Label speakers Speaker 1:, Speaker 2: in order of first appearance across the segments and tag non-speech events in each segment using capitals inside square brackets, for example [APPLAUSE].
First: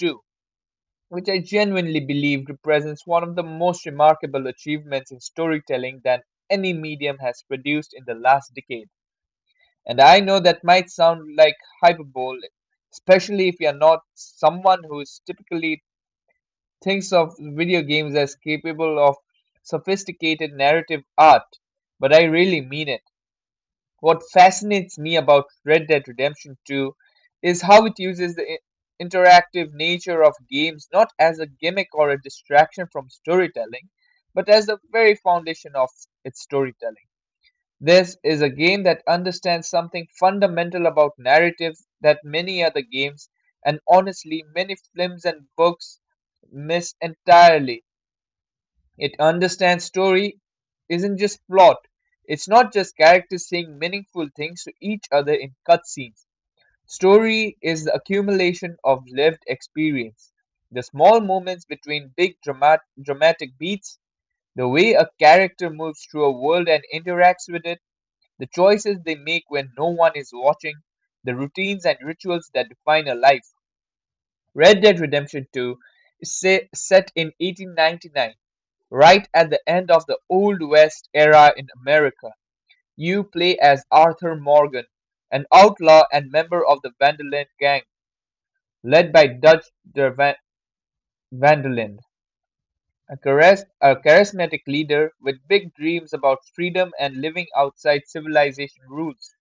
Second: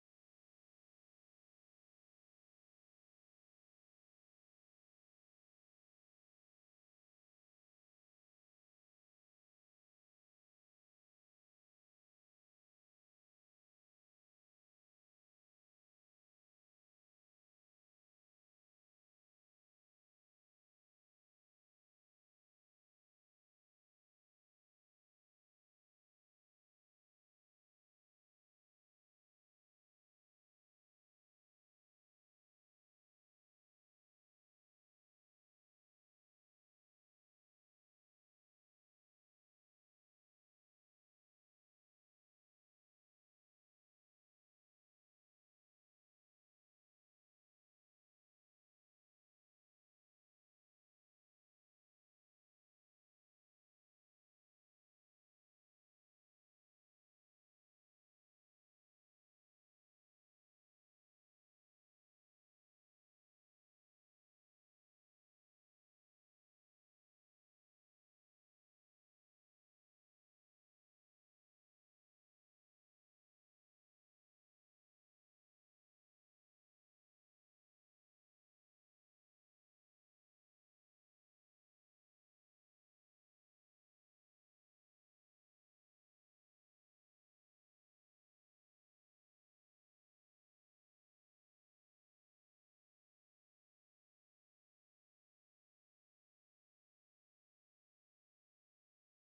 Speaker 1: 2, which I genuinely believe represents one of the most remarkable achievements in storytelling that any medium has produced in the last decade. And I know that might sound like hyperbole, especially if you're not someone who is typically thinks of video games as capable of sophisticated narrative art, but I really mean it. What fascinates me about Red Dead Redemption 2 is how it uses the interactive nature of games not as a gimmick or a distraction from storytelling, but as the very foundation of its storytelling. This is a game that understands something fundamental about narrative that many other games, and honestly many films and books, miss entirely. It understands story isn't just plot. It's not just characters saying meaningful things to each other in cutscenes. Story is the accumulation of lived experience: the small moments between big dramatic beats, the way a character moves through a world and interacts with it, the choices they make when no one is watching, the routines and rituals that define a life. Red Dead Redemption 2 is set in 1899, right at the end of the Old West era in America. You play as Arthur Morgan, an outlaw and member of the Vanderland gang, led by Dutch de Van- Vanderland, a charismatic leader with big dreams about freedom and living outside civilization rules.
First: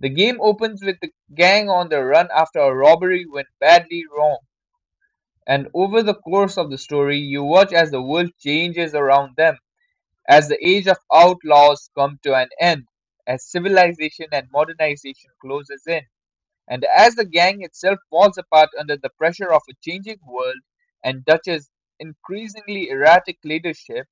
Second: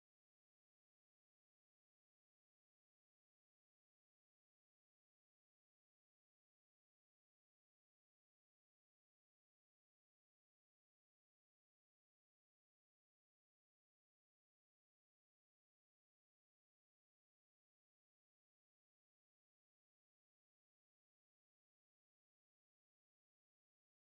Speaker 1: The game opens with the gang on the run after a robbery went badly wrong, and over the course of the story, you watch as the world changes around them, as the age of outlaws come to an end, as civilization and modernization closes in, and as the gang itself falls apart under the pressure of a changing world and Dutch's increasingly erratic leadership.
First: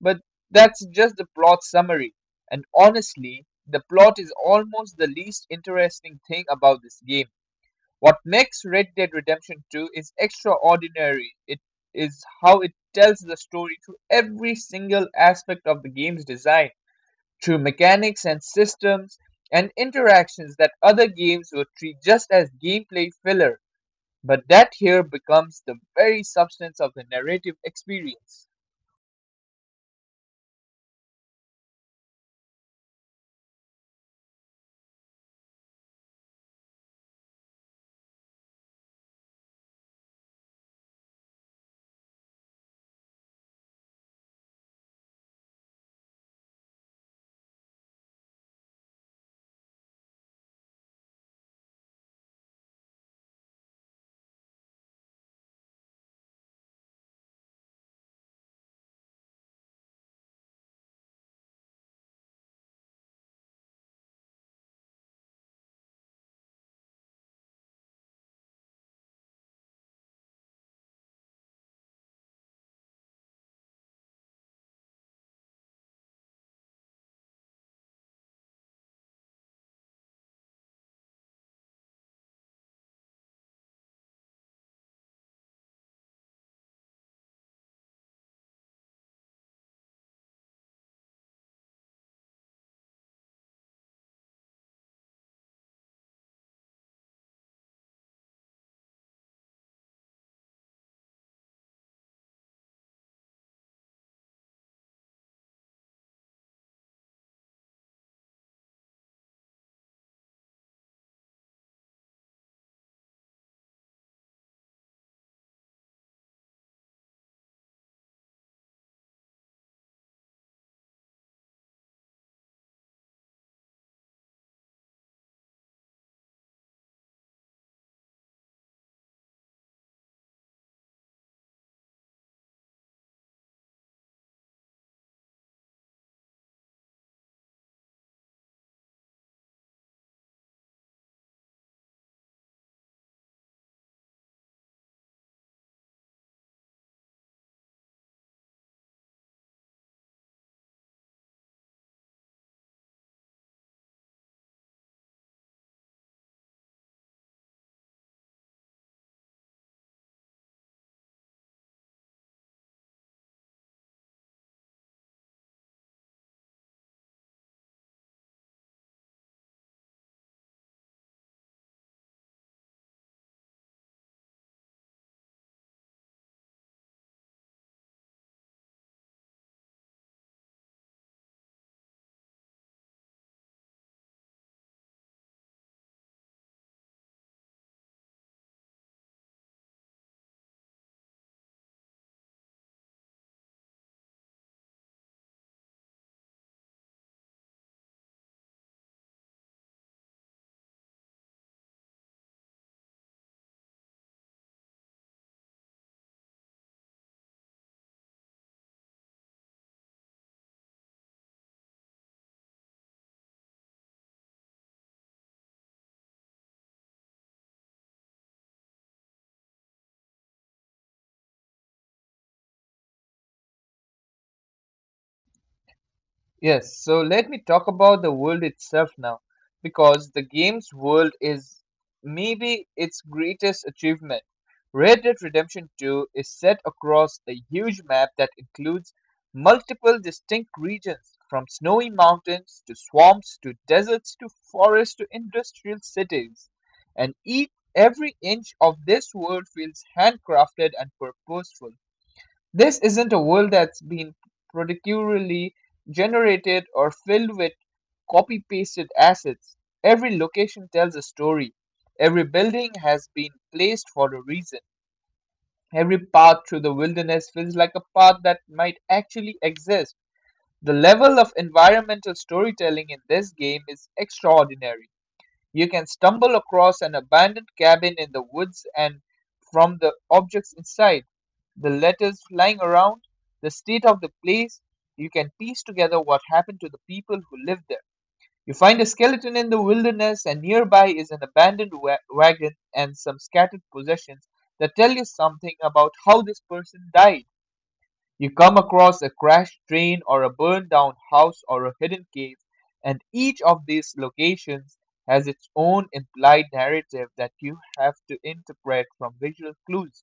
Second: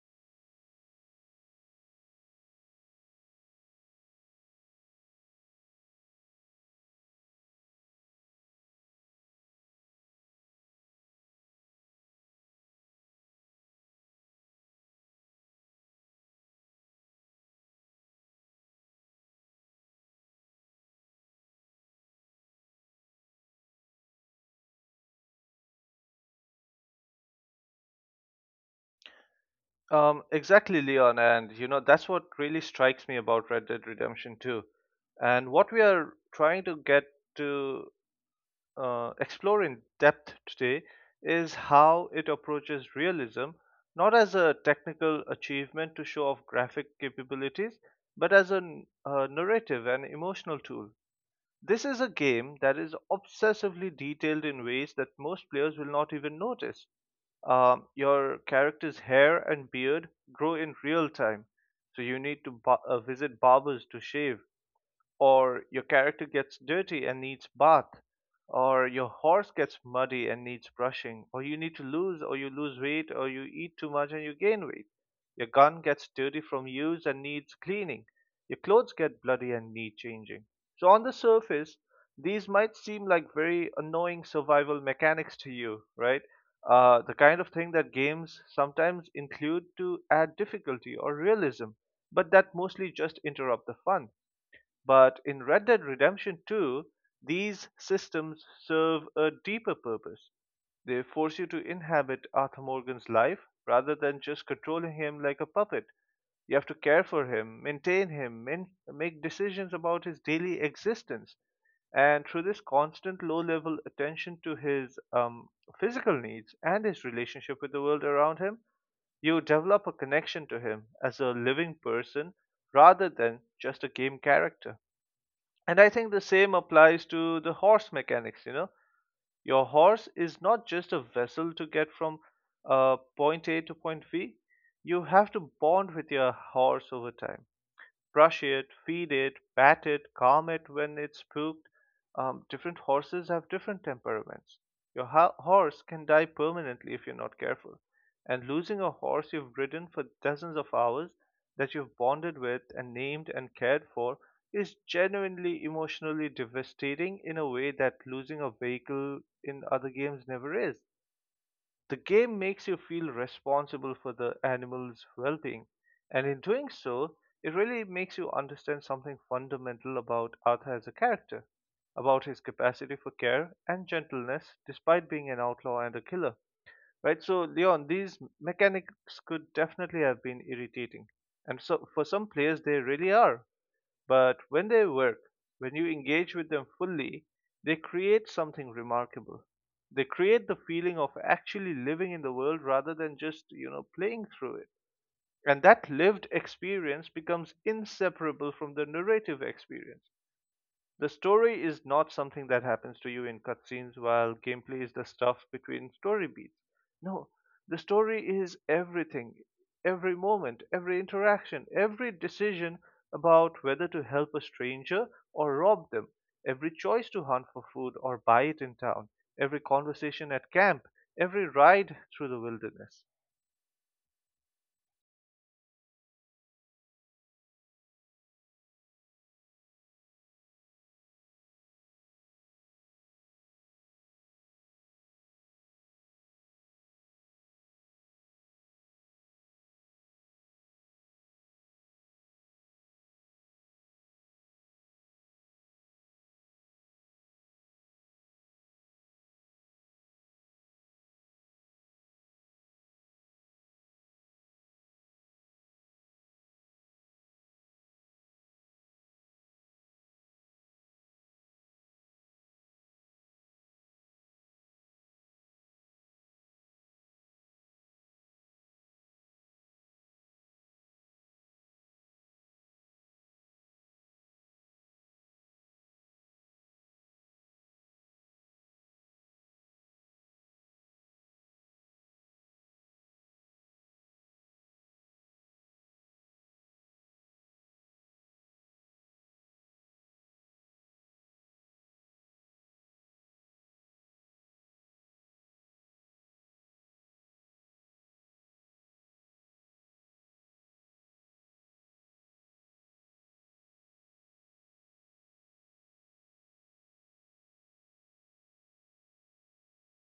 Speaker 1: But that's just the plot summary. And honestly, the plot is almost the least interesting thing about this game. What makes Red Dead Redemption 2 is extraordinary. It is how it tells the story through every single aspect of the game's design, through mechanics and systems and interactions that other games would treat just as gameplay filler, but that here becomes the very substance of the narrative experience.
Speaker 2: Exactly, Leon, and you know that's what really strikes me about Red Dead Redemption 2. And what we are trying to get to explore in depth today is how it approaches realism, not as a technical achievement to show off graphic capabilities, but as a narrative and emotional tool. This is a game that is obsessively detailed in ways that most players will not even notice. Your character's hair and beard grow in real time, so you need to visit barbers to shave, or your character gets dirty and needs bath, or your horse gets muddy and needs brushing, or you need to lose weight, or you eat too much and you gain weight. Your gun gets dirty from use and needs cleaning. Your clothes get bloody and need changing. So on the surface, these might seem like very annoying survival mechanics to you, right? The kind of thing that games sometimes include to add difficulty or realism, but that mostly just interrupt the fun. But in Red Dead Redemption 2, these systems serve a deeper purpose. They force you to inhabit Arthur Morgan's life rather than just controlling him like a puppet. You have to care for him, maintain him, make decisions about his daily existence. And through this constant low level attention to his physical needs and his relationship with the world around him, you develop a connection to him as a living person rather than just a game character. And I think the same applies to the horse mechanics, you know. Your horse is not just a vessel to get from point A to point B. You have to bond with your horse over time, brush it, feed it, pat it, calm it when it's spooked. Different horses have different temperaments. Your horse can die permanently if you're not careful. And losing a horse you've ridden for dozens of hours, that you've bonded with and named and cared for, is genuinely emotionally devastating in a way that losing a vehicle in other games never is. The game makes you feel responsible for the animal's well being, and in doing so, it really makes you understand something fundamental about Arthur as a character, about his capacity for care and gentleness despite being an outlaw and a killer. Right, so Leon, these mechanics could definitely have been irritating, and so for some players, they really are. But when they work, when you engage with them fully, they create something remarkable. They create the feeling of actually living in the world rather than just, you know, playing through it. And that lived experience becomes inseparable from the narrative experience. The story is not something that happens to you in cutscenes while gameplay is the stuff between story beats. No, the story is everything, every moment, every interaction, every decision about whether to help a stranger or rob them, every choice to hunt for food or buy it in town, every conversation at camp, every ride through the wilderness.
Speaker 1: Yes, so let me talk about the world itself now, because the game's world is maybe its greatest achievement. Red Dead Redemption 2 is set across a huge map that includes multiple distinct regions, from snowy mountains to swamps to deserts to forests to industrial cities. And each, every inch of this world feels handcrafted and purposeful. This isn't a world that's been procedurally generated or filled with copy-pasted assets. Every location tells a story. Every building has been placed for a reason. Every path through the wilderness feels like a path that might actually exist. The level of environmental storytelling in this game is extraordinary. You can stumble across an abandoned cabin in the woods, and from the objects inside, the letters flying around, the state of the place, you can piece together what happened to the people who lived there. You find a skeleton in the wilderness, and nearby is an abandoned wagon and some scattered possessions that tell you something about how this person died. You come across a crashed train or a burned down house or a hidden cave, and each of these locations has its own implied narrative that you have to interpret from visual clues.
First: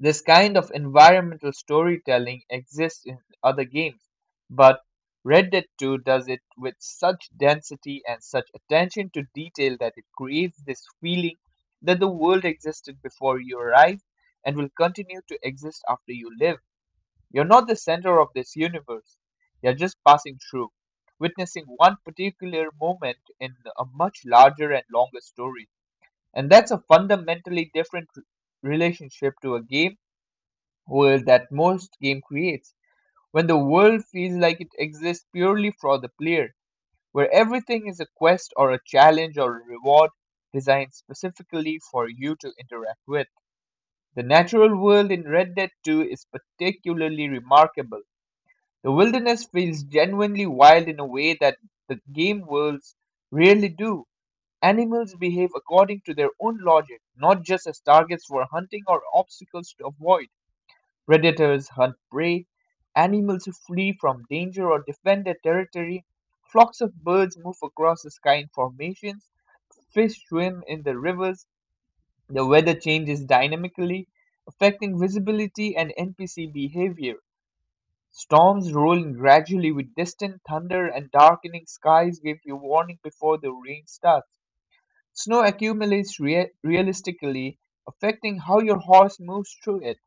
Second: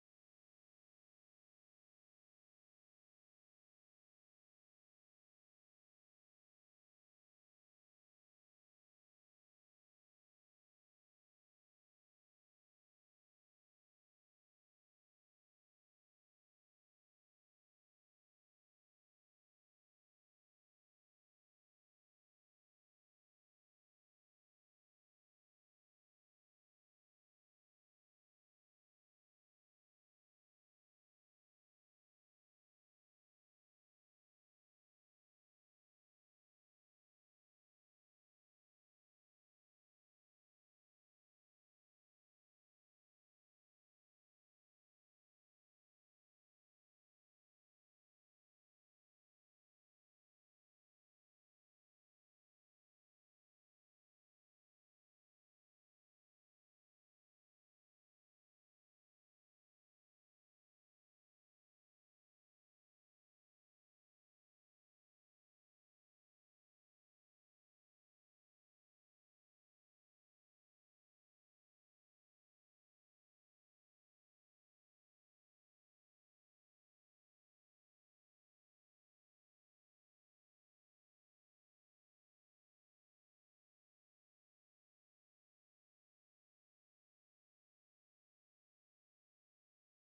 Speaker 1: This kind of environmental storytelling exists in other games, but Red Dead 2 does it with such density and such attention to detail that it creates this feeling that the world existed before you arrived and will continue to exist after you live. You're not the center of this universe. You're just passing through, witnessing one particular moment in a much larger and longer story. And that's a fundamentally different relationship to a game world that most game creates, when the world feels like it exists purely for the player, where everything is a quest or a challenge or a reward designed specifically for you to interact with. The natural world in Red Dead 2 is particularly remarkable. The wilderness feels genuinely wild in a way that the game worlds rarely do. Animals behave according to their own logic, not just as targets for hunting or obstacles to avoid. Predators hunt prey, animals who flee from danger or defend their territory, flocks of birds move across the sky in formations, fish swim in the rivers, the weather changes dynamically, affecting visibility and NPC behavior. Storms rolling gradually with distant thunder and darkening skies give you warning before the rain starts. Snow accumulates realistically, affecting how your horse moves through it.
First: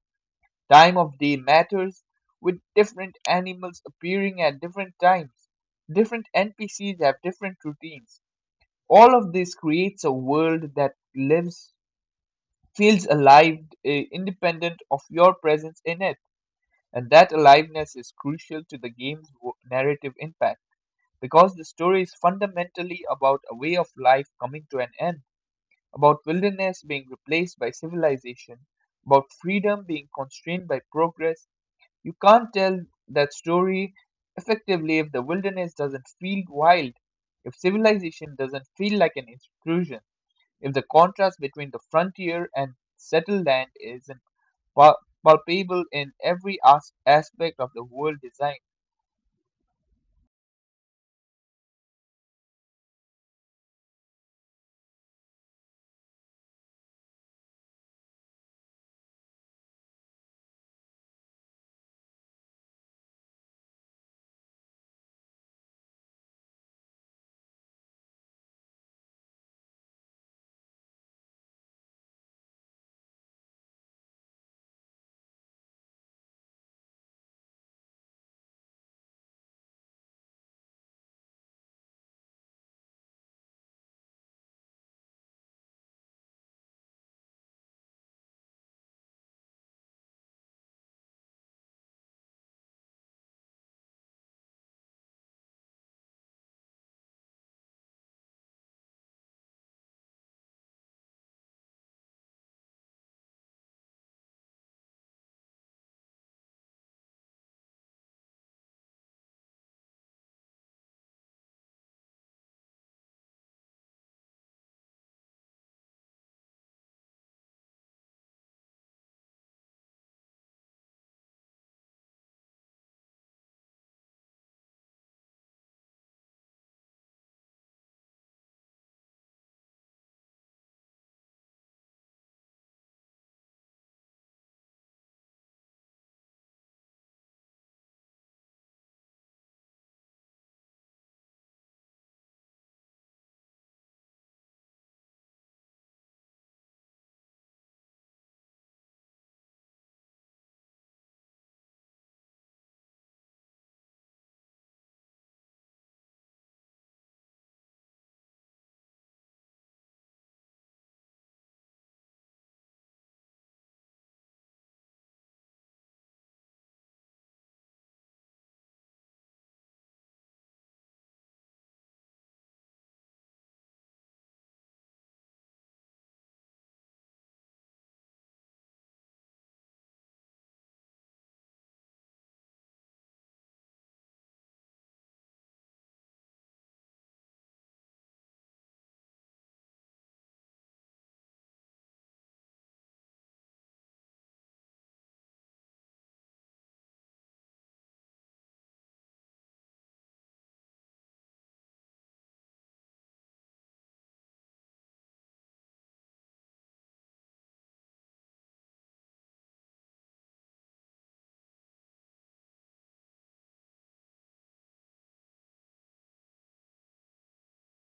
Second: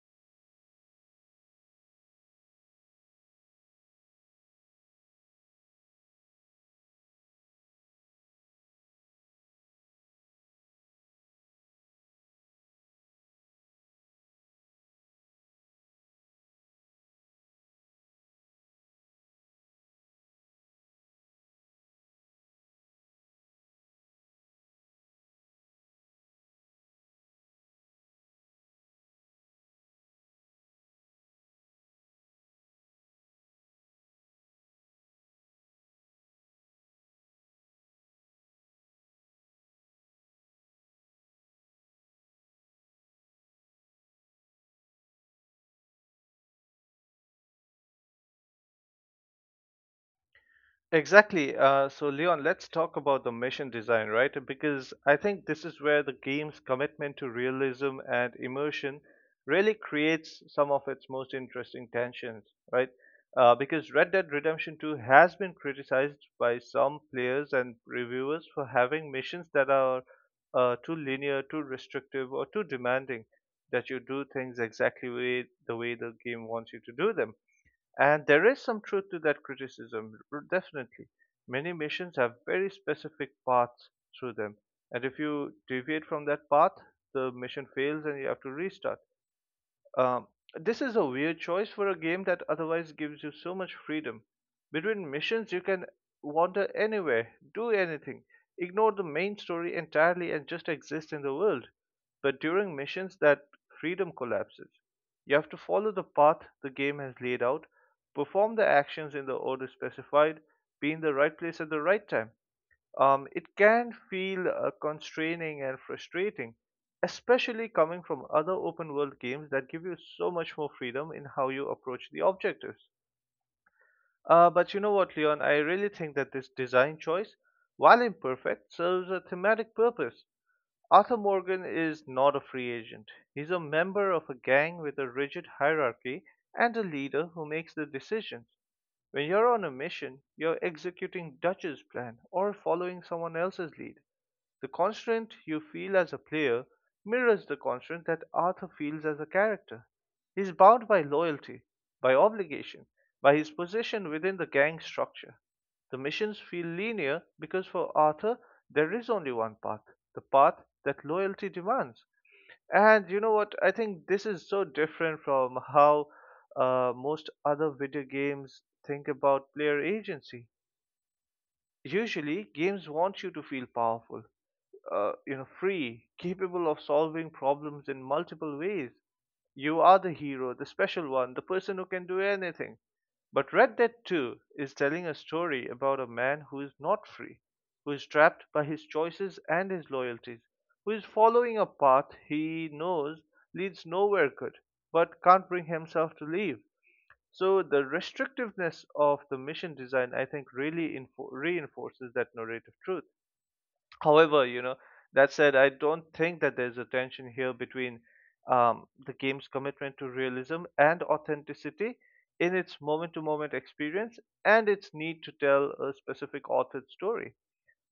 Speaker 1: Time of day matters, with different animals appearing at different times. Different NPCs have different routines. All of this creates a world that lives, feels alive, independent of your presence in it. And that aliveness is crucial to the game's narrative impact, because the story is fundamentally about a way of life coming to an end, about wilderness being replaced by civilization, about freedom being constrained by progress. You can't tell that story effectively if the wilderness doesn't feel wild, if civilization doesn't feel like an intrusion, if the contrast between the frontier and settled land isn't palpable in every aspect of the world design.
Speaker 2: Exactly. So, Leon, let's talk about the mission design, right? Because I think this is where the game's commitment to realism and immersion really creates some of its most interesting tensions, right? Because Red Dead Redemption 2 has been criticized by some players and reviewers for having missions that are too linear, too restrictive, or too demanding, that you do things the way the game wants you to do them. And there is some truth to that criticism, definitely. Many missions have very specific paths through them, and if you deviate from that path, the mission fails and you have to restart. Um, this is a weird choice for a game that otherwise gives you so much freedom. Between missions, you can wander anywhere, do anything, ignore the main story entirely, and just exist in the world. But during missions, that freedom collapses. You have to follow the path the game has laid out, perform the actions in the order specified, be in the right place at the right time. It can feel constraining and frustrating, especially coming from other open world games that give you so much more freedom in how you approach the objectives. But you know what, Leon? I really think that this design choice, while imperfect, serves a thematic purpose. Arthur Morgan is not a free agent. He's a member of a gang with a rigid hierarchy and a leader who makes the decisions. When you're on a mission, you're executing Dutch's plan or following someone else's lead. The constraint you feel as a player mirrors the constraint that Arthur feels as a character. He is bound by loyalty, by obligation, by his position within the gang structure. The missions feel linear because for Arthur there is only one path, the path that loyalty demands. And you know what? I think this is so different from how most other video games think about player agency. Usually, games want you to feel powerful, you know, free, capable of solving problems in multiple ways. You are the hero, the special one, the person who can do anything. But Red Dead 2 is telling a story about a man who is not free, who is trapped by his choices and his loyalties, who is following a path he knows leads nowhere good, but can't bring himself to leave. So the restrictiveness of the mission design, I think, really reinforces that narrative truth. However, you know, that said, I don't think that there's a tension here between the game's commitment to realism and authenticity in its moment to moment experience, and its need to tell a specific authored story.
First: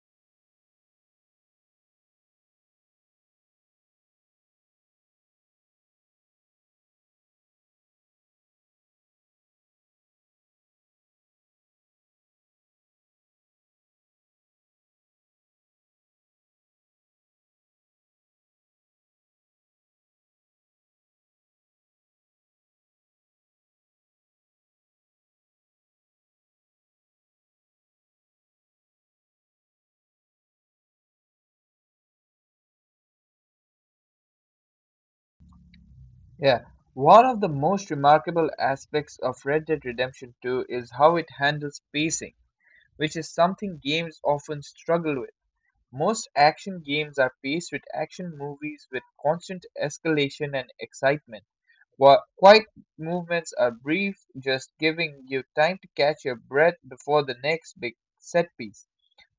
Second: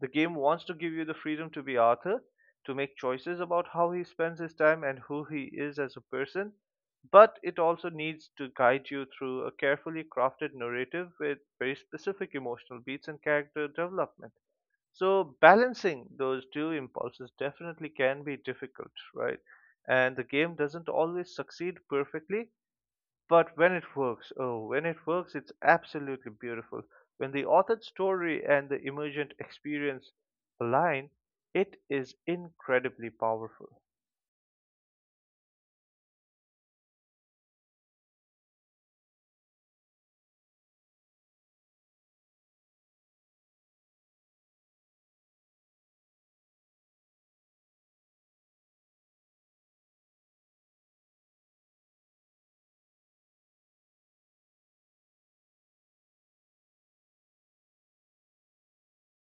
Speaker 2: The game wants to give you the freedom to be Arthur, to make choices about how he spends his time and who he is as a person, but it also needs to guide you through a carefully crafted narrative with very specific emotional beats and character development. So balancing those two impulses definitely can be difficult, right? And the game doesn't always succeed perfectly, but when it works, oh, when it works, it's absolutely beautiful. When the authored story and the emergent experience align, it is incredibly powerful.
Speaker 1: Yeah. One of the most remarkable aspects of Red Dead Redemption 2 is how it handles pacing, which is something games often struggle with. Most action games are paced with action movies, with constant escalation and excitement, while quiet movements are brief, just giving you time to catch your breath before the next big set piece.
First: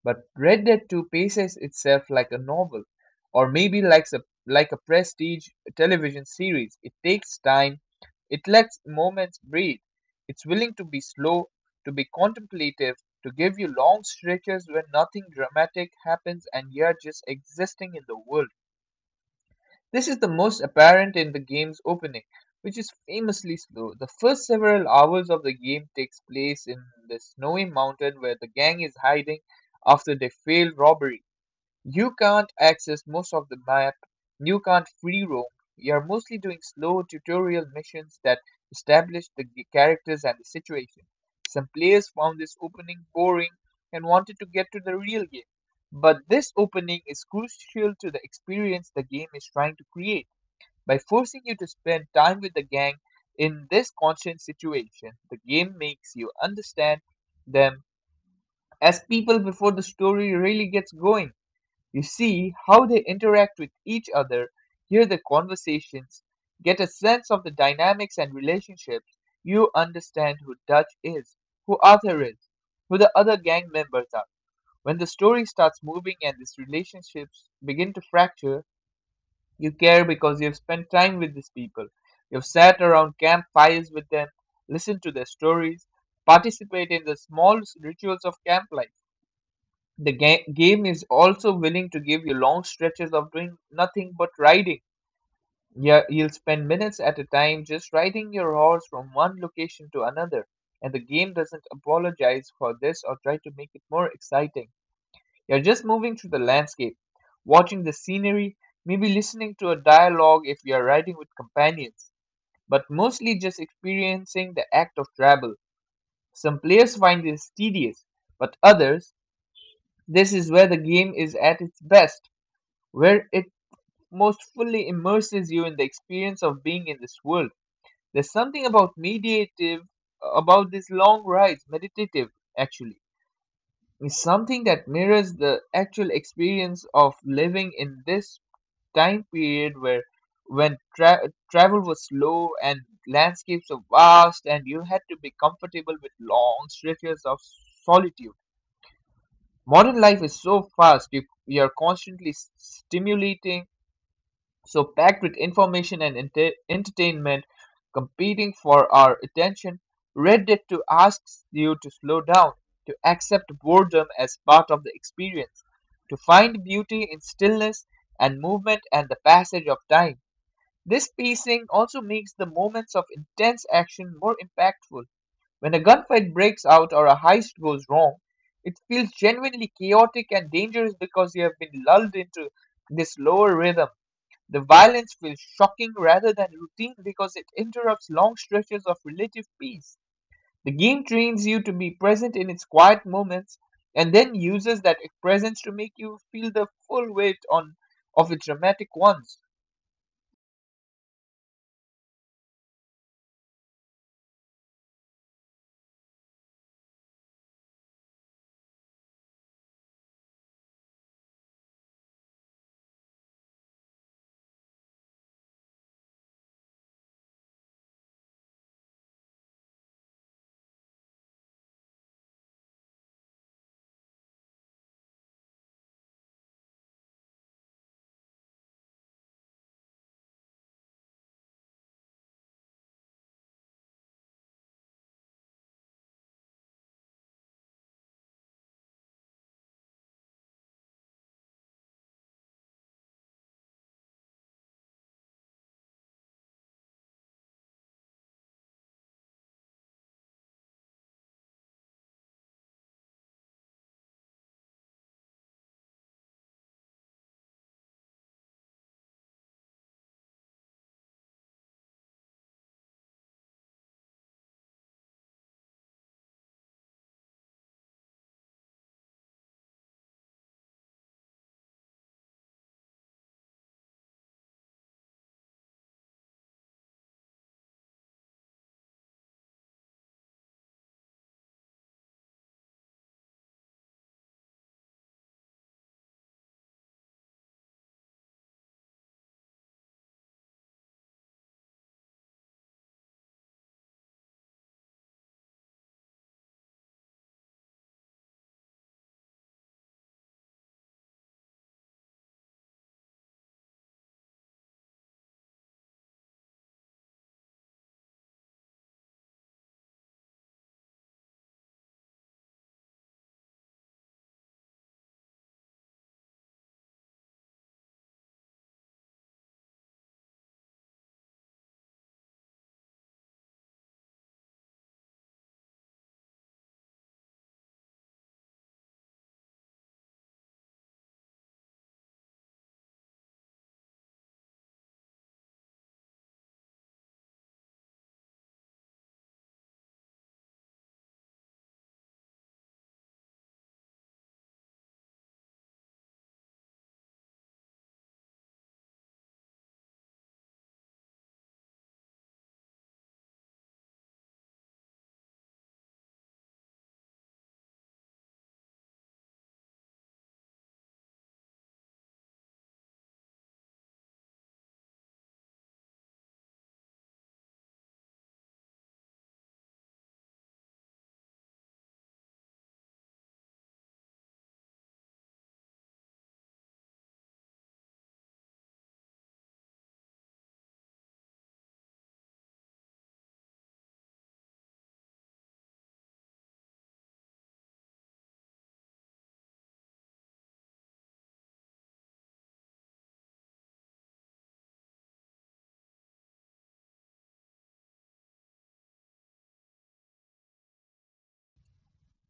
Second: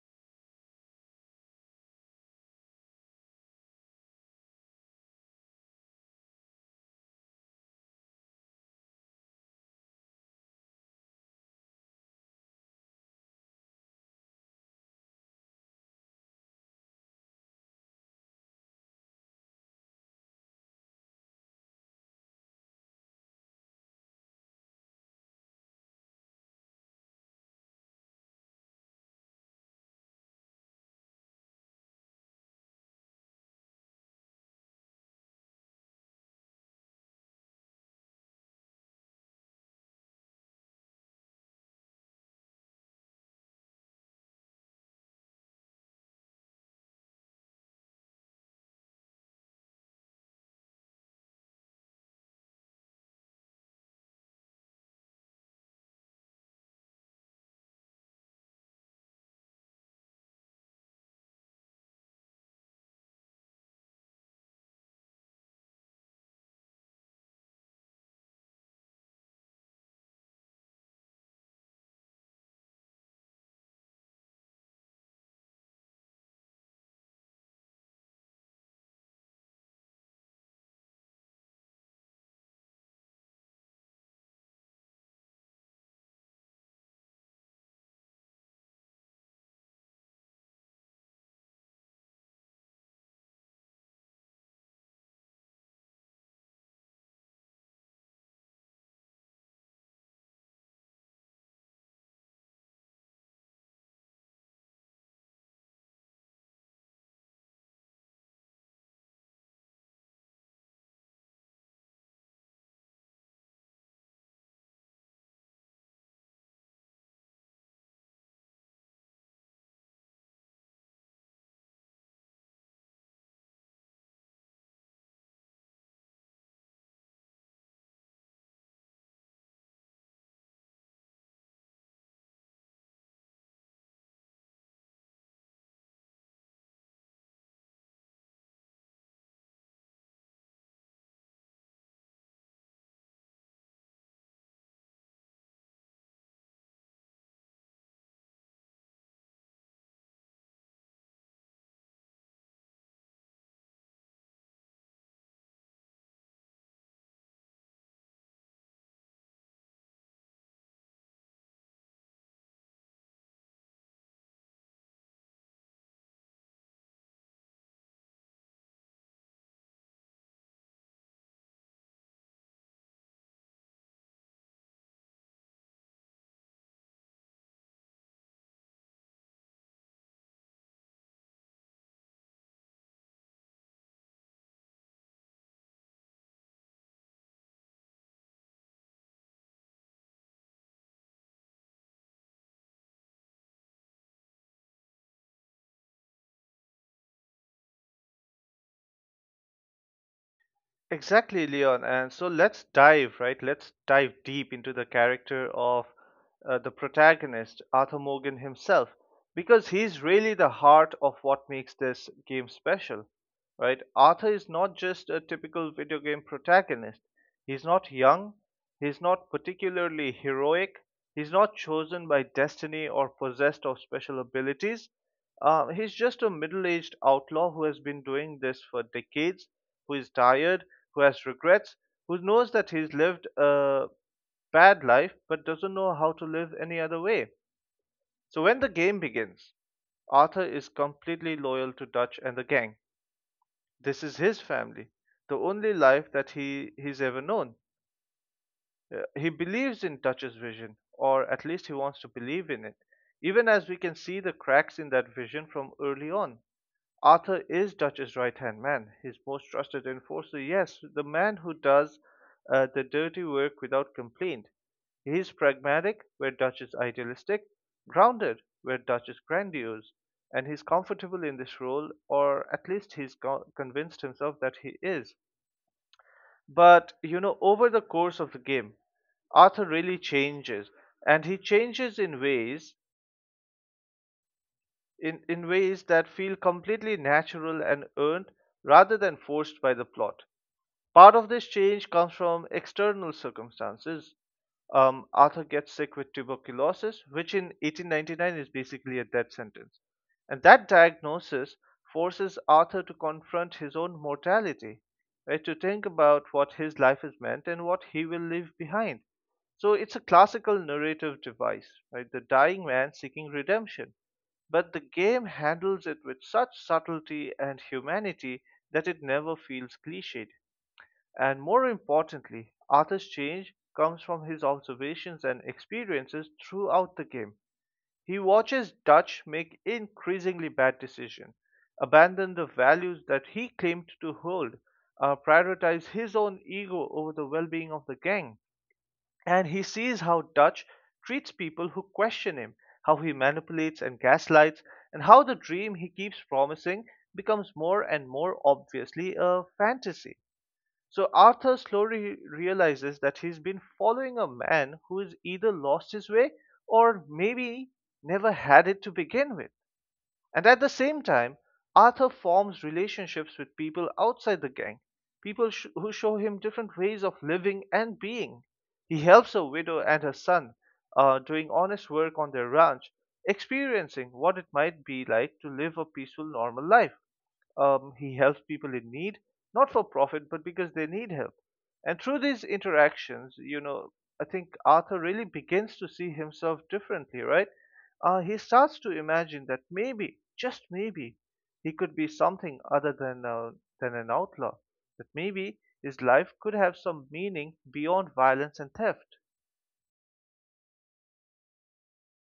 Speaker 1: But Red Dead 2 paces itself like a novel, or maybe like a prestige television series. It takes time, it lets moments breathe. It's willing to be slow, to be contemplative, to give you long stretches when nothing dramatic happens and you're just existing in the world. This is the most apparent in the game's opening, which is famously slow. The first several hours of the game takes place in the snowy mountain where the gang is hiding after their failed robbery. You can't access most of the map, you can't free roam, you're mostly doing slow tutorial missions that establish the characters and the situation. Some players found this opening boring and wanted to get to the real game, but this opening is crucial to the experience the game is trying to create. By forcing you to spend time with the gang in this constant situation, the game makes you understand them as people before the story really gets going. You see how they interact with each other, hear the conversations, get a sense of the dynamics and relationships. You understand who Dutch is, who Arthur is, who the other gang members are. When the story starts moving and these relationships begin to fracture, you care because you've spent time with these people. You've sat around campfires with them, listened to their stories, participated in the small rituals of camp life. The game is also willing to give you long stretches of doing nothing but riding. Yeah, you'll spend minutes at a time just riding your horse from one location to another, and the game doesn't apologize for this or try to make it more exciting. You're just moving through the landscape, watching the scenery, maybe listening to a dialogue if you're riding with companions, but mostly just experiencing the act of travel. Some players find this tedious, but others, this is where the game is at its best, where it most fully immerses you in the experience of being in this world. There's something about mediative, about these long rides, meditative actually. It's something that mirrors the actual experience of living in this time period where when travel was slow and landscapes were vast and you had to be comfortable with long stretches of solitude. Modern life is so fast, you are constantly stimulating, so packed with information and entertainment competing for our attention, Red Dead 2 asks you to slow down, to accept boredom as part of the experience, to find beauty in stillness and movement and the passage of time. This pacing also makes the moments of intense action more impactful. When a gunfight breaks out or a heist goes wrong, it feels genuinely chaotic and dangerous because you have been lulled into this lower rhythm. The violence feels shocking rather than routine because it interrupts long stretches of relative peace. The game trains you to be present in its quiet moments and then uses that presence to make you feel the full weight on of its dramatic ones.
Speaker 2: Exactly, Leon. And so let's dive, right? Let's dive deep into the character of the protagonist, Arthur Morgan himself. Because he's really the heart of what makes this game special, right? Arthur is not just a typical video game protagonist. He's not young, he's not particularly heroic, he's not chosen by destiny or possessed of special abilities. He's just a middle aged outlaw who has been doing this for decades, who is tired, who has regrets, who knows that he's lived a bad life but doesn't know how to live any other way. So when the game begins, Arthur is completely loyal to Dutch and the gang. This is his family, the only life that he's ever known. He believes in Dutch's vision, or at least he wants to believe in it, even as we can see the cracks in that vision from early on. Arthur is Dutch's right hand man, his most trusted enforcer, yes, the man who does the dirty work without complaint. He is pragmatic where Dutch is idealistic, grounded where Dutch is grandiose, and he's comfortable in this role, or at least he's convinced himself that he is. But, you know, over the course of the game, Arthur really changes, and he changes in ways that feel completely natural and earned rather than forced by the plot. Part of this change comes from external circumstances. Arthur gets sick with tuberculosis, which in 1899 is basically a death sentence. And that diagnosis forces Arthur to confront his own mortality, right, to think about what his life is meant and what he will leave behind. So it's a classical narrative device, right? The dying man seeking redemption, but the game handles it with such subtlety and humanity that it never feels cliched. And more importantly, Arthur's change comes from his observations and experiences throughout the game. He watches Dutch make increasingly bad decisions, abandon the values that he claimed to hold, prioritize his own ego over the well being of the gang. And he sees how Dutch treats people who question him, how he manipulates and gaslights, and how the dream he keeps promising becomes more and more obviously a fantasy. So Arthur slowly realizes that he's been following a man who has either lost his way or maybe never had it to begin with. And at the same time, Arthur forms relationships with people outside the gang, people who show him different ways of living and being. He helps a widow and her son doing honest work on their ranch, experiencing what it might be like to live a peaceful, normal life. He helps people in need, not for profit, but because they need help. And through these interactions, I think Arthur really begins to see himself differently, right? He starts to imagine that maybe, just maybe, he could be something other than an outlaw. That maybe his life could have some meaning beyond violence and theft.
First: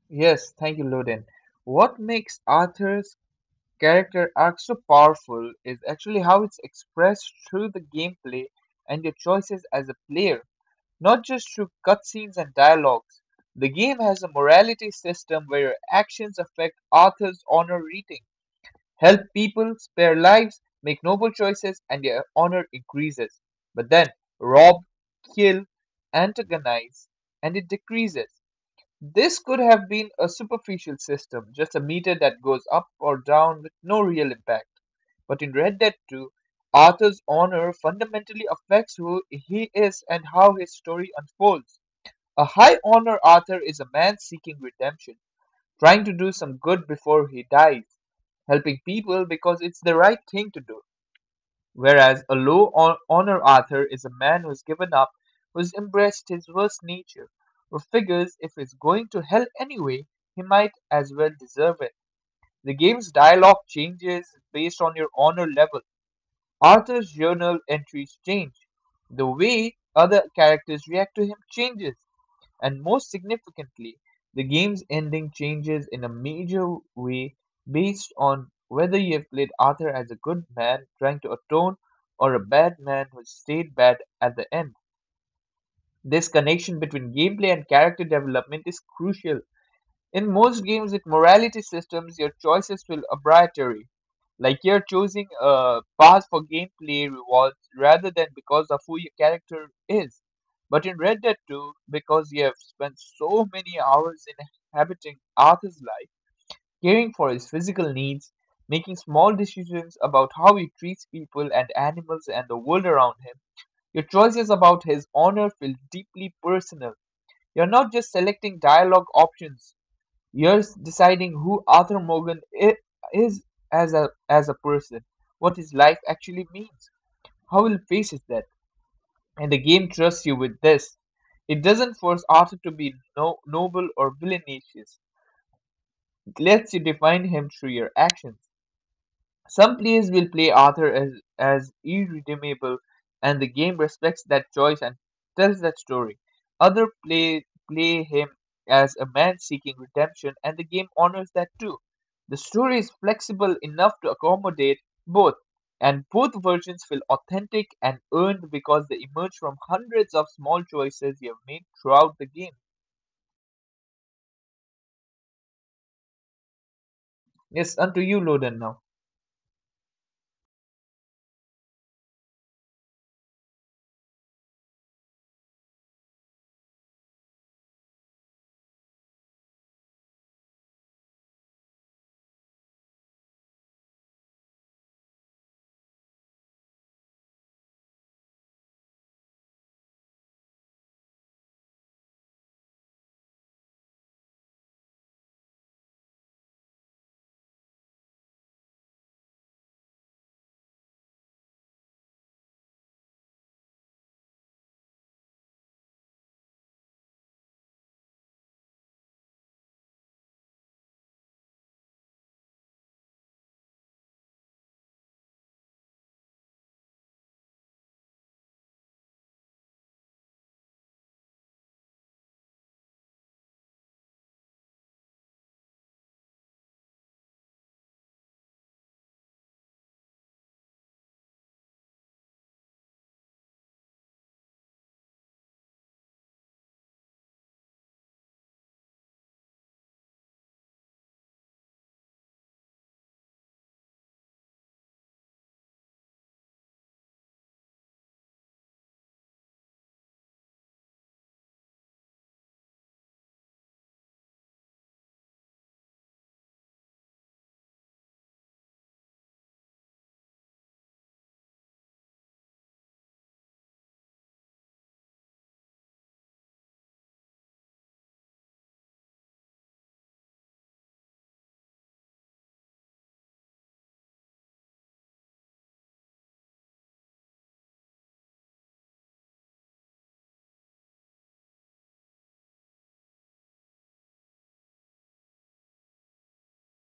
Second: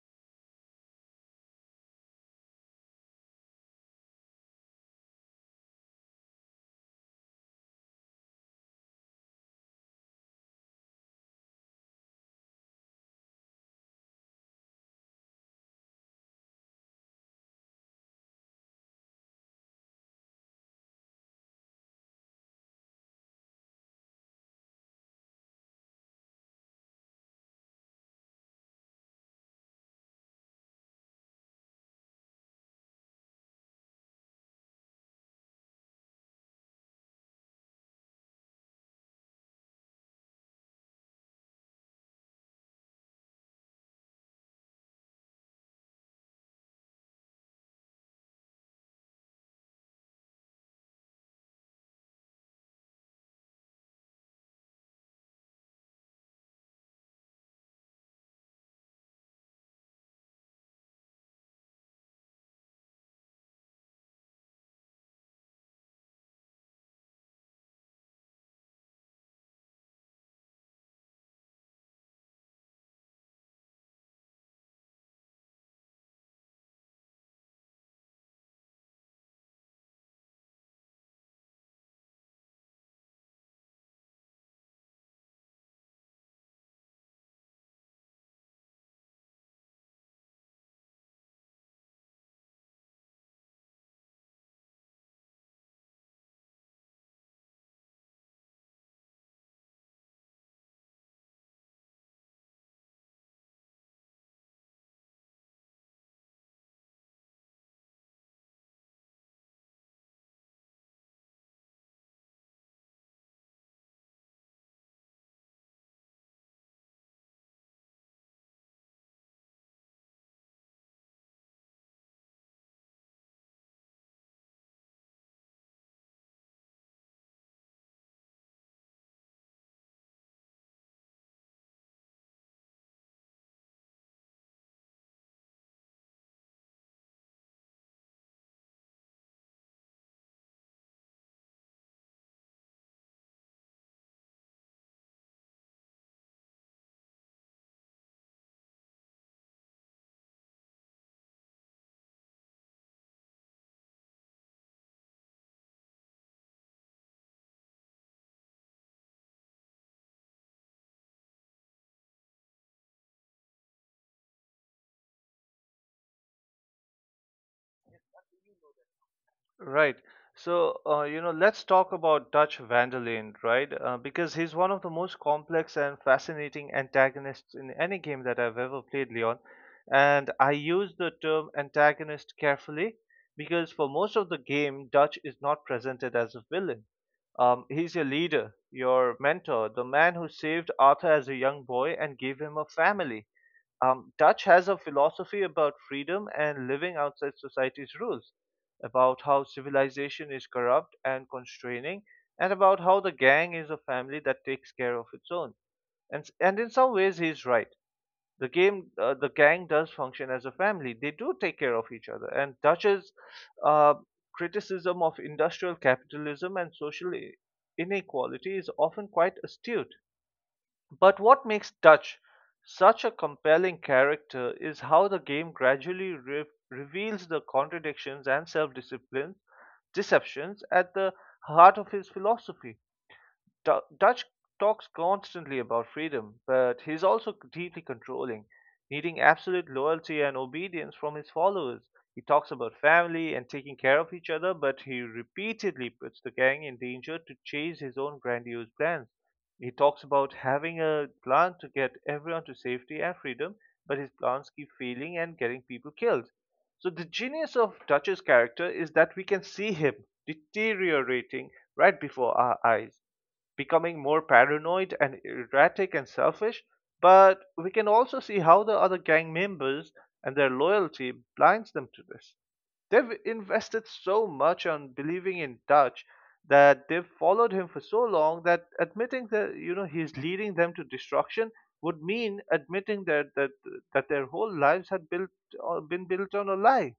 Speaker 1: Yes, thank you, Loden. What makes Arthur's character arc so powerful is actually how it's expressed through the gameplay and your choices as a player. Not just through cutscenes and dialogues, the game has a morality system where your actions affect Arthur's honor rating, help people spare lives, make noble choices, and your honor increases. But then rob, kill, antagonize, and it decreases. This could have been a superficial system, just a meter that goes up or down with no real impact. But in Red Dead 2, Arthur's honor fundamentally affects who he is and how his story unfolds. A high honor Arthur is a man seeking redemption, trying to do some good before he dies, helping people because it's the right thing to do. Whereas a honor author is a man who's given up, who's embraced his worst nature, who figures if he's going to hell anyway, he might as well deserve it. The game's dialogue changes based on your honor level. Arthur's journal entries change. The way other characters react to him changes and, most significantly, the game's ending changes in a major way based on whether you have played Arthur as a good man trying to atone or a bad man who stayed bad at the end. This connection between gameplay and character development is crucial. In most games with morality systems, your choices feel arbitrary, like you're choosing a path for gameplay rewards rather than because of who your character is. But in Red Dead 2, because you have spent so many hours inhabiting Arthur's life, caring for his physical needs, making small decisions about how he treats people and animals and the world around him, your choices about his honor feel deeply personal. You're not just selecting dialogue options years deciding who is as a person, what his life actually means, how he faces death, and the game trusts you with this. It doesn't force Arthur to be noble or villainous. It lets you define him through your actions. Some players will play Arthur as irredeemable, and the game respects that choice and tells that story. Other play him as a man seeking redemption, and the game honors that too. The story is flexible enough to accommodate both, and both versions feel authentic and earned because they emerge from hundreds of small choices you have made throughout the game. Yes, unto you, Loden, now.
Speaker 2: Right. So, let's talk about Dutch Vanderlyn, right? Because he's one of the most complex and fascinating antagonists in any game that I've ever played, Leon. And I use the term antagonist carefully because for most of the game, Dutch is not presented as a villain. He's your leader, your mentor, the man who saved Arthur as a young boy and gave him a family. Dutch has a philosophy about freedom and living outside society's rules, about how civilization is corrupt and constraining, and about how the gang is a family that takes care of its own. And in some ways, he's right. The game the gang does function as a family. They do take care of each other, and Dutch's uh, criticism of industrial capitalism and social inequality is often quite astute. But what makes Dutch such a compelling character is how the game gradually reveals the contradictions and self-discipline deceptions at the heart of his philosophy. Dutch talks constantly about freedom, but he's also deeply controlling, needing absolute loyalty and obedience from his followers. He talks about family and taking care of each other, but he repeatedly puts the gang in danger to chase his own grandiose plans. He talks about having a plan to get everyone to safety and freedom, but his plans keep failing and getting people killed. So the genius of Dutch's character is that we can see him deteriorating right before our eyes, becoming more paranoid and erratic and selfish, but we can also see how the other gang members and their loyalty blinds them to this. They've invested so much on believing in Dutch, that they've followed him for so long, that admitting that he's leading them to destruction would mean admitting that their whole lives had built been built on a lie.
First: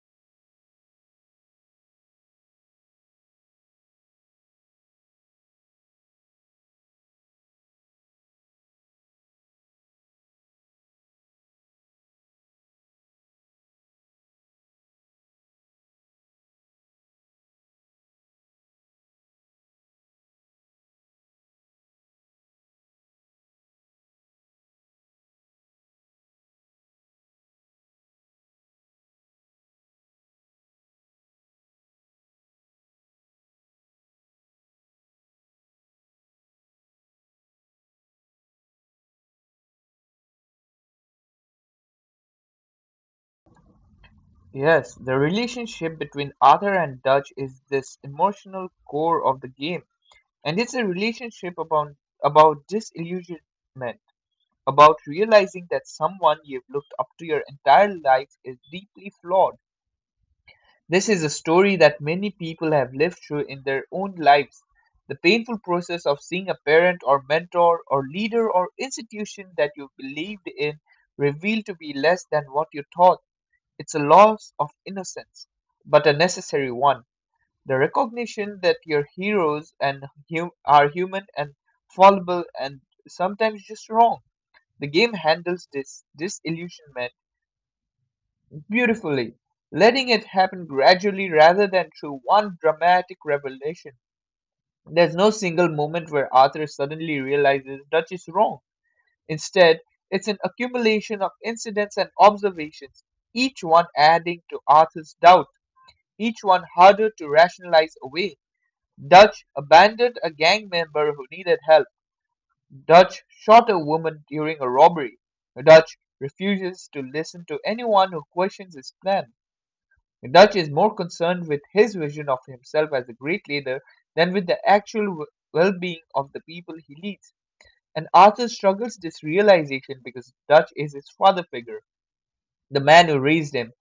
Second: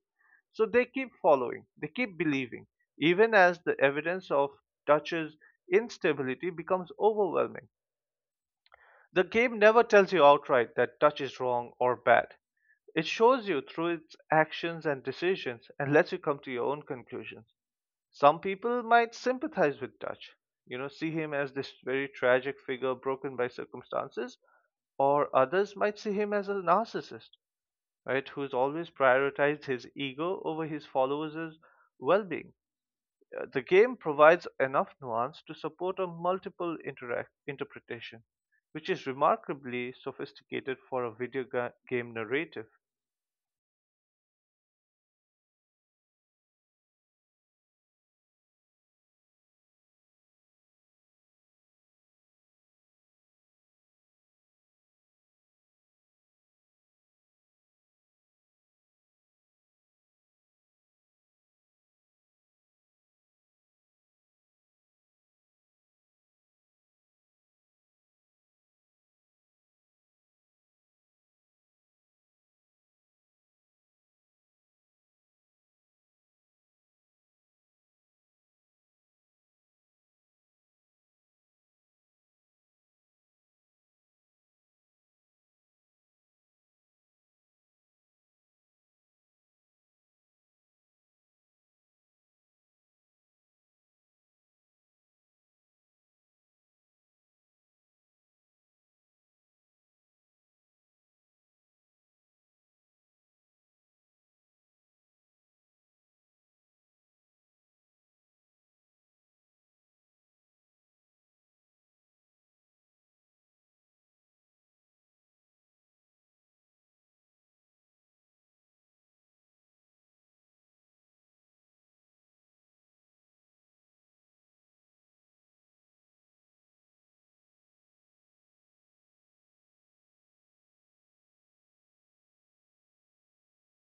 Speaker 2: So they keep following, they keep believing, even as the evidence of Dutch's instability becomes overwhelming. The game never tells you outright that Dutch is wrong or bad. It shows you through its actions and decisions and lets you come to your own conclusions. Some people might sympathize with Dutch, see him as this very tragic figure broken by circumstances, or others might see him as a narcissist, right, who's always prioritized his ego over his followers' well being. The game provides enough nuance to support a multiple interpretation, which is remarkably sophisticated for a video game narrative.
Speaker 1: Yes, the relationship between Arthur and Dutch is this emotional core of the game, and it's a relationship about disillusionment, about realizing that someone you've looked up to your entire life is deeply flawed. This is a story that many people have lived through in their own lives. The painful process of seeing a parent or mentor or leader or institution that you believed in revealed to be less than what you thought. It's a loss of innocence, but a necessary one. The recognition that your heroes and are human and fallible and sometimes just wrong. The game handles this disillusionment beautifully, letting it happen gradually rather than through one dramatic revelation. There's no single moment where Arthur suddenly realizes Dutch is wrong. Instead, it's an accumulation of incidents and observations, each one adding to Arthur's doubt, each one harder to rationalize away. Dutch abandoned a gang member who needed help. Dutch shot a woman during a robbery. Dutch refuses to listen to anyone who questions his plan. Dutch is more concerned with his vision of himself as a great leader than with the actual well being of the people he leads. And Arthur struggles this realization because Dutch is his father figure. The man who raised him.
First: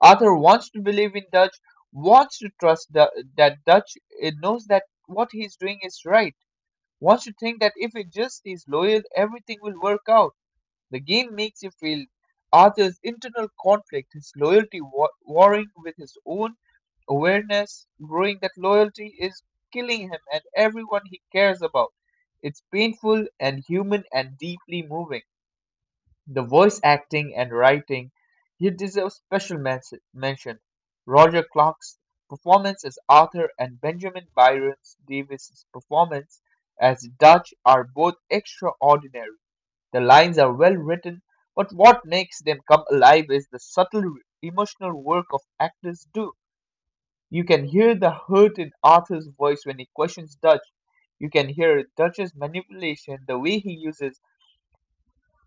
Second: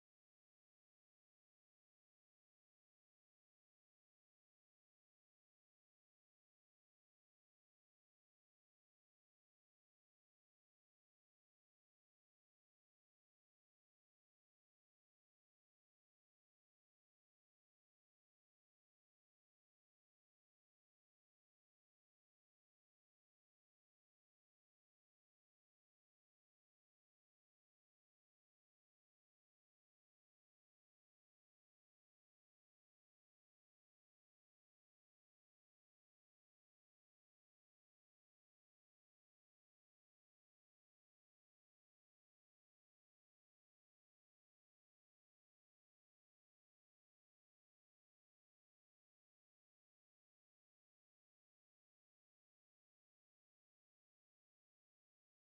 Speaker 1: Arthur wants to believe in Dutch, wants to trust that Dutch knows that what he's doing is right, wants to think that if he just is loyal, everything will work out. The game makes you feel Arthur's internal conflict, his warring with his own awareness, growing that loyalty is killing him and everyone he cares about. It's painful and human and deeply moving. The voice acting and writing here deserve mention. Roger Clark's performance as Arthur and Benjamin Byron Davis's performance as Dutch are both extraordinary. The lines are well written, but what makes them come alive is the emotional work of actors do. You can hear the hurt in Arthur's voice when he questions Dutch. You can hear Dutch's manipulation, the way he uses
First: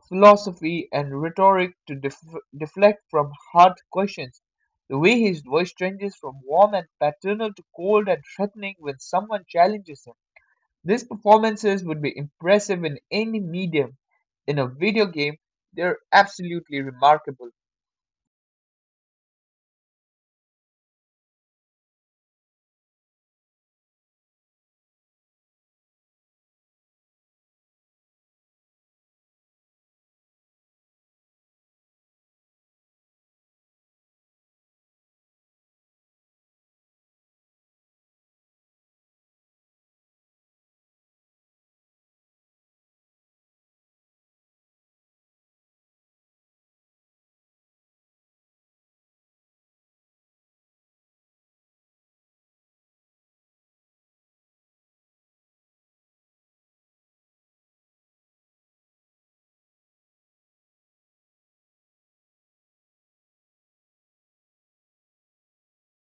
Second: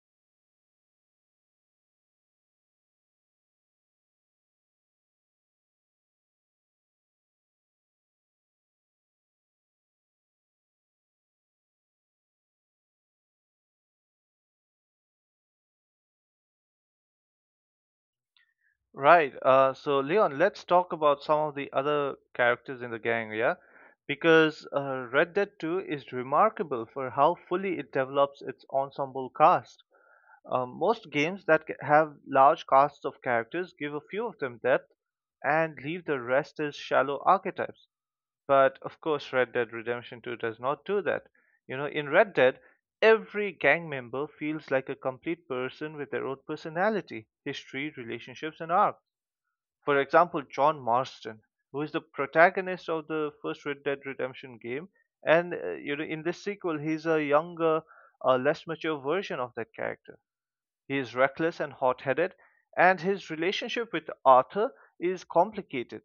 Speaker 1: philosophy and rhetoric to deflect from hard questions. The way his voice changes from warm and paternal to cold and threatening when someone challenges him. These performances would be impressive in any medium. In a video game, they're absolutely remarkable.
Speaker 2: Right. So Leon, let's talk about some of the other characters in the gang, yeah? Because Red Dead 2 is remarkable for how fully it develops its ensemble cast. Most games that have large casts of characters give a few of them depth and leave the rest as shallow archetypes. But of course, Red Dead Redemption 2 does not do that. In Red Dead, every gang member feels like a complete person with their own personality, history, relationships, and arc. For example, John Marston, who is the protagonist of the first Red Dead Redemption game, and in this sequel, he's a younger, less mature version of that character. He is reckless and hot headed, and his relationship with Arthur is complicated,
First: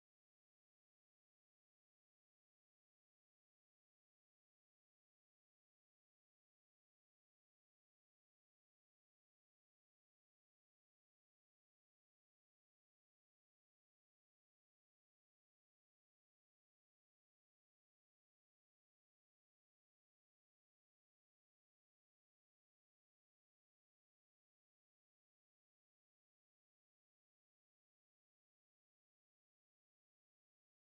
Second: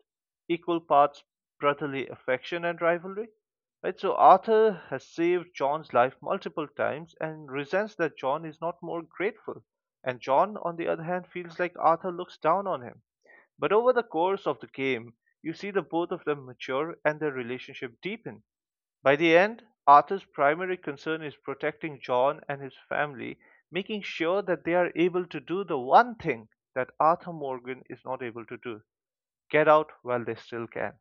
Speaker 2: equal parts brotherly affection and rivalry. Right? So, Arthur has saved John's life multiple times and resents that John is not more grateful. And John, on the other hand, feels like Arthur looks down on him. But over the course of the game, you see the both of them mature and their relationship deepen. By the end, Arthur's primary concern is protecting John and his family, making sure that they are able to do the one thing that Arthur Morgan is not able to do: get out while they still can.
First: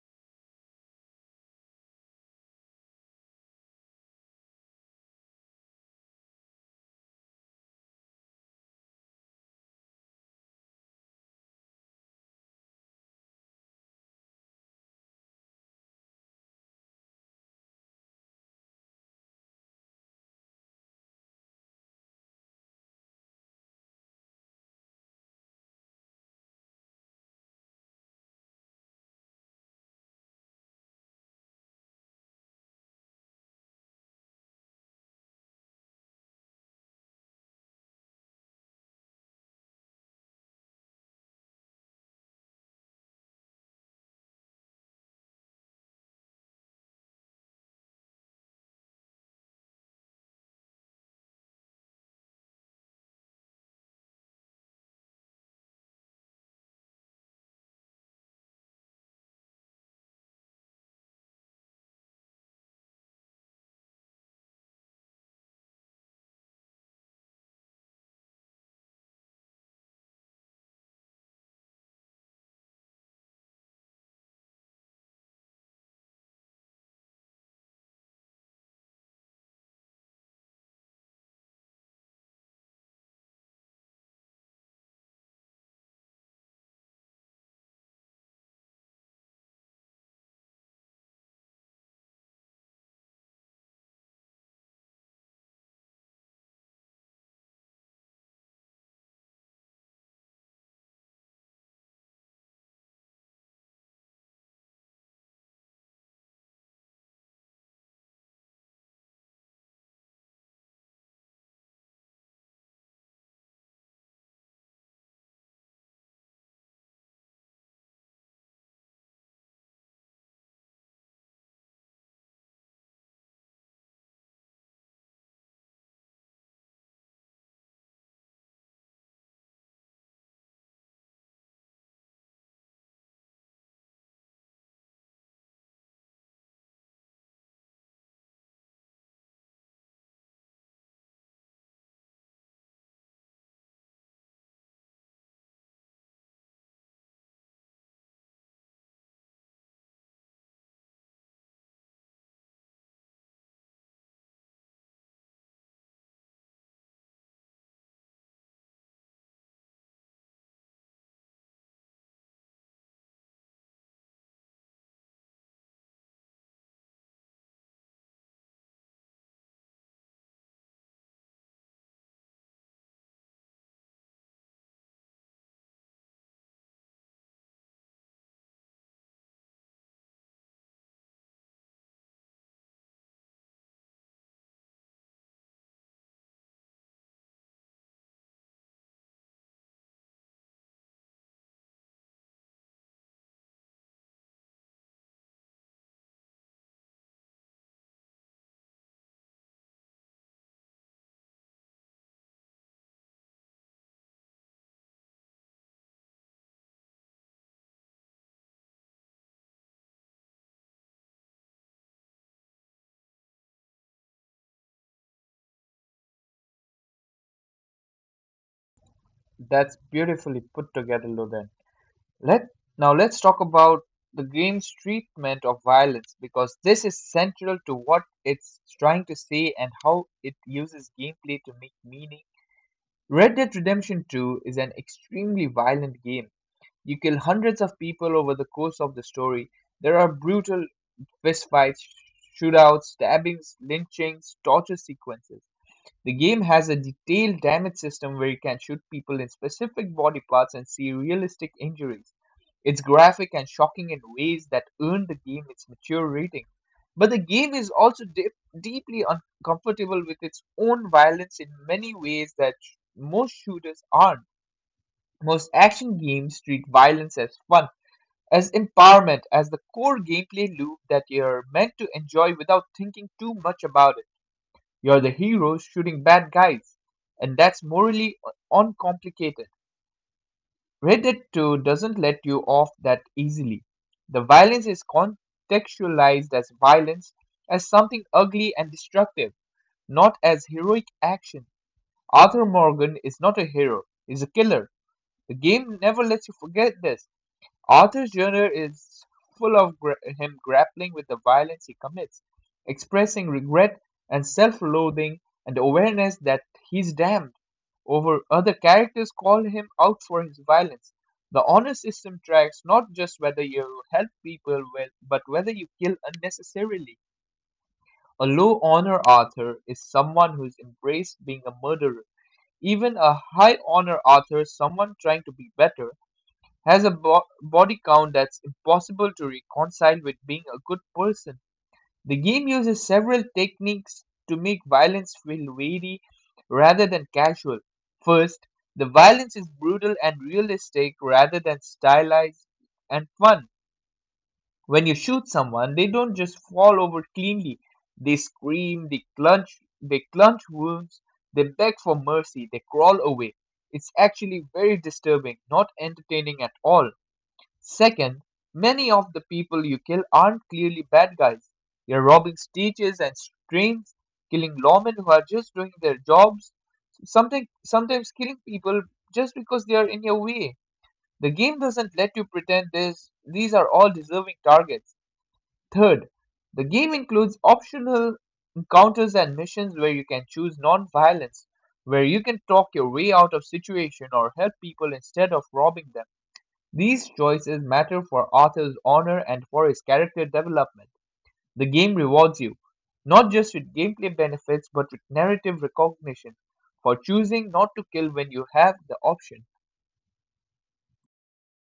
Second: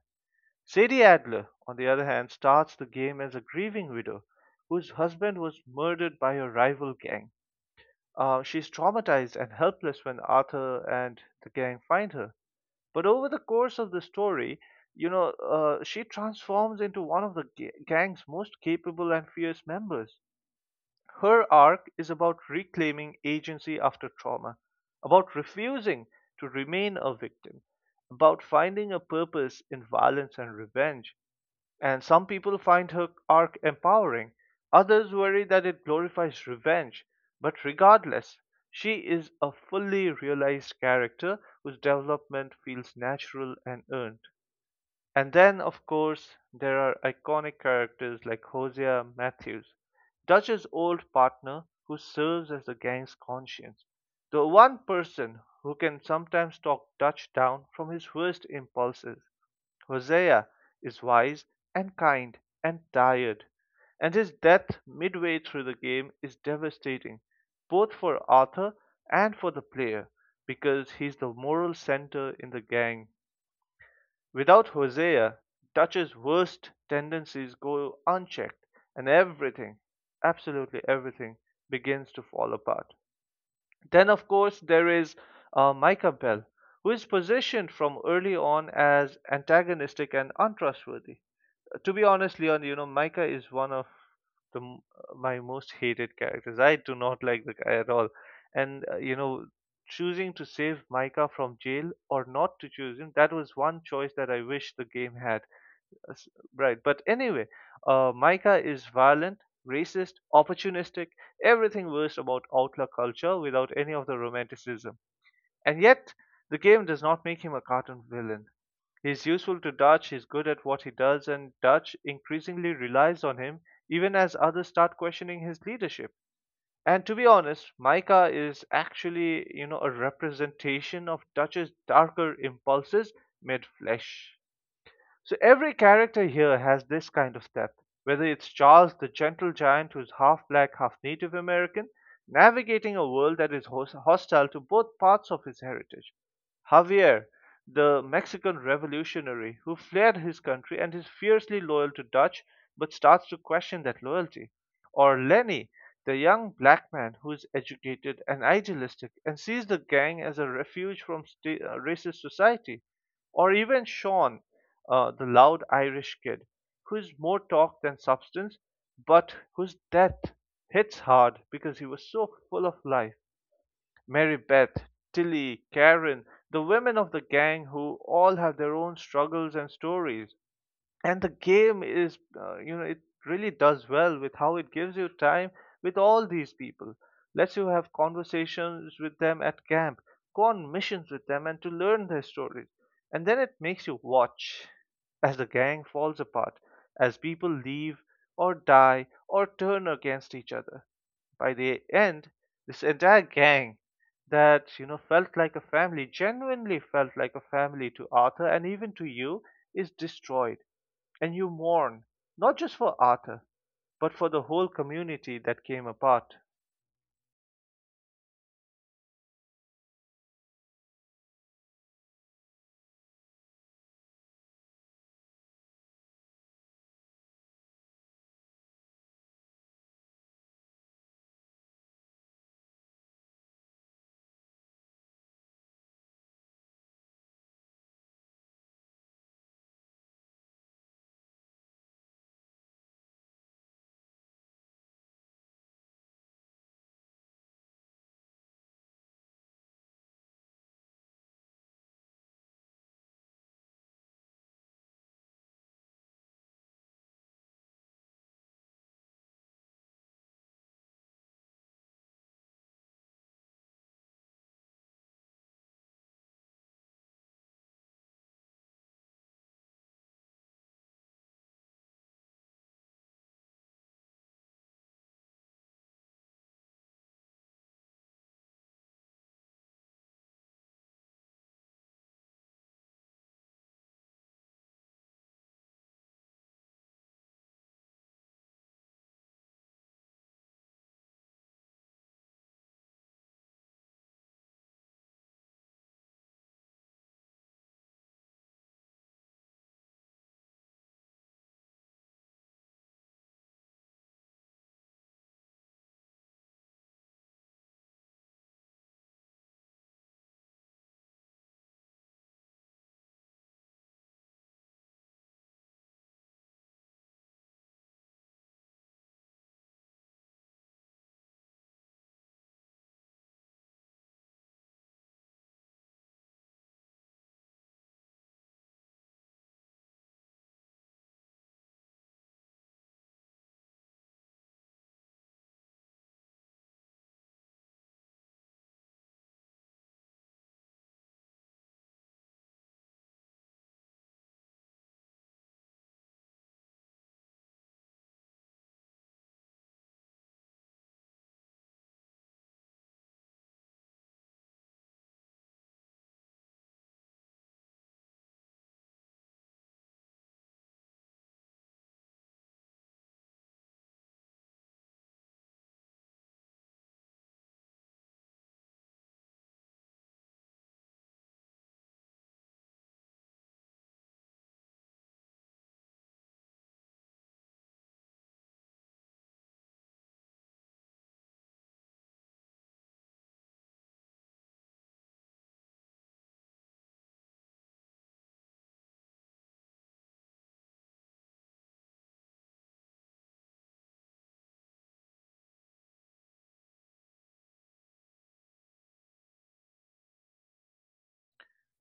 Speaker 2: Sadie Adler, on the other hand, starts the game as a grieving widow whose husband was murdered by a rival gang. She's traumatized and helpless when Arthur and the gang find her. But over the course of the story, she transforms into one of the gang's most capable and fierce members. Her arc is about reclaiming agency after trauma, about refusing to remain a victim, about finding a purpose in violence and revenge, and some people find her arc empowering, others worry that it glorifies revenge. But regardless, she is a fully realized character whose development feels natural and earned. And then, of course, there are iconic characters like Hosea Matthews, Dutch's old partner who serves as the gang's conscience. The one person who can sometimes talk Dutch down from his worst impulses. Hosea is wise and kind and tired, and his death midway through the game is devastating, both for Arthur and for the player, because he's the moral center in the gang. Without Hosea, Dutch's worst tendencies go unchecked, and everything, absolutely everything, begins to fall apart. Then, of course, there is Micah Bell, who is positioned from early on as antagonistic and untrustworthy. To be honest, Leon, Micah is one of my most hated characters. I do not [LAUGHS] like the guy at all. And choosing to save Micah from jail or not to choose him, that was one choice that I wish the game had. Uh, s- Right. But anyway, Micah is violent, racist, opportunistic, everything worst about outlaw culture without any of the romanticism. And yet, the game does not make him a cartoon villain. He's useful to Dutch, he's good at what he does, and Dutch increasingly relies on him even as others start questioning his leadership. And to be honest, Micah is actually, a representation of Dutch's darker impulses made flesh. So every character here has this kind of depth, whether it's Charles, the gentle giant who's half black, half Native American, navigating a world that is hostile to both parts of his heritage. Javier, the Mexican revolutionary who fled his country and is fiercely loyal to Dutch but starts to question that loyalty. Or Lenny, the young black man who is educated and idealistic and sees the gang as a refuge from racist society. Or even Sean, the loud Irish kid, who is more talk than substance, but whose death hits hard because he was so full of life. Mary Beth, Tilly, Karen, the women of the gang who all have their own struggles and stories. And the game is it really does well with how it gives you time with all these people, lets you have conversations with them at camp, go on missions with them and to learn their stories. And then it makes you watch as the gang falls apart, as people leave or die or turn against each other. By the end, this entire gang that felt like a family, genuinely felt like a family to Arthur and even to you, is destroyed. And you mourn, not just for Arthur, but for the whole community that came apart.
Speaker 1: That's beautifully put together, Loden. Let Now let's talk about the game's treatment of violence because this is central to what it's trying to say and how it uses gameplay to make meaning. Red Dead Redemption 2 is an extremely violent game. You kill hundreds of people over the course of the story. There are brutal fistfights, shootouts, stabbings, lynchings, torture sequences. The game has a detailed damage system where you can shoot people in specific body parts and see realistic injuries. It's graphic and shocking in ways that earn the game its mature rating. But the game is also deeply uncomfortable with its own violence in many ways that most shooters aren't. Most action games treat violence as fun, as empowerment, as the core gameplay loop that you're meant to enjoy without thinking too much about it. You're the heroes shooting bad guys, and that's morally uncomplicated. Red Dead 2 doesn't let you off that easily. The violence is contextualized as violence, as something ugly and destructive, not as heroic action. Arthur Morgan is not a hero, he's a killer. The game never lets you forget this. Arthur's journal is full of him grappling with the violence he commits, expressing regret and self loathing and awareness that he's damned. Over other characters call him out for his violence. The honor system tracks not just whether you help people well, but whether you kill unnecessarily. A low honor Arthur is someone who's embraced being a murderer. Even a high honor Arthur is someone trying to be better has a body count that's impossible to reconcile with being a good person. The game uses several techniques to make violence feel weighty rather than casual. First, the violence is brutal and realistic rather than stylized and fun. When you shoot someone, they don't just fall over cleanly. They scream, they clutch wounds, they beg for mercy, they crawl away. It's actually very disturbing, not entertaining at all. Second, many of the people you kill aren't clearly bad guys. You're robbing stages and trains, killing lawmen who are just doing their jobs, something sometimes killing people just because they are in your way. The game doesn't let you pretend this these are all deserving targets. Third, the game includes optional encounters and missions where you can choose non-violence, where you can talk your way out of situation or help people instead of robbing them. These choices matter for Arthur's honor and for his character development. The game rewards you, not just with gameplay benefits, but with narrative recognition for choosing not to kill when you have the option.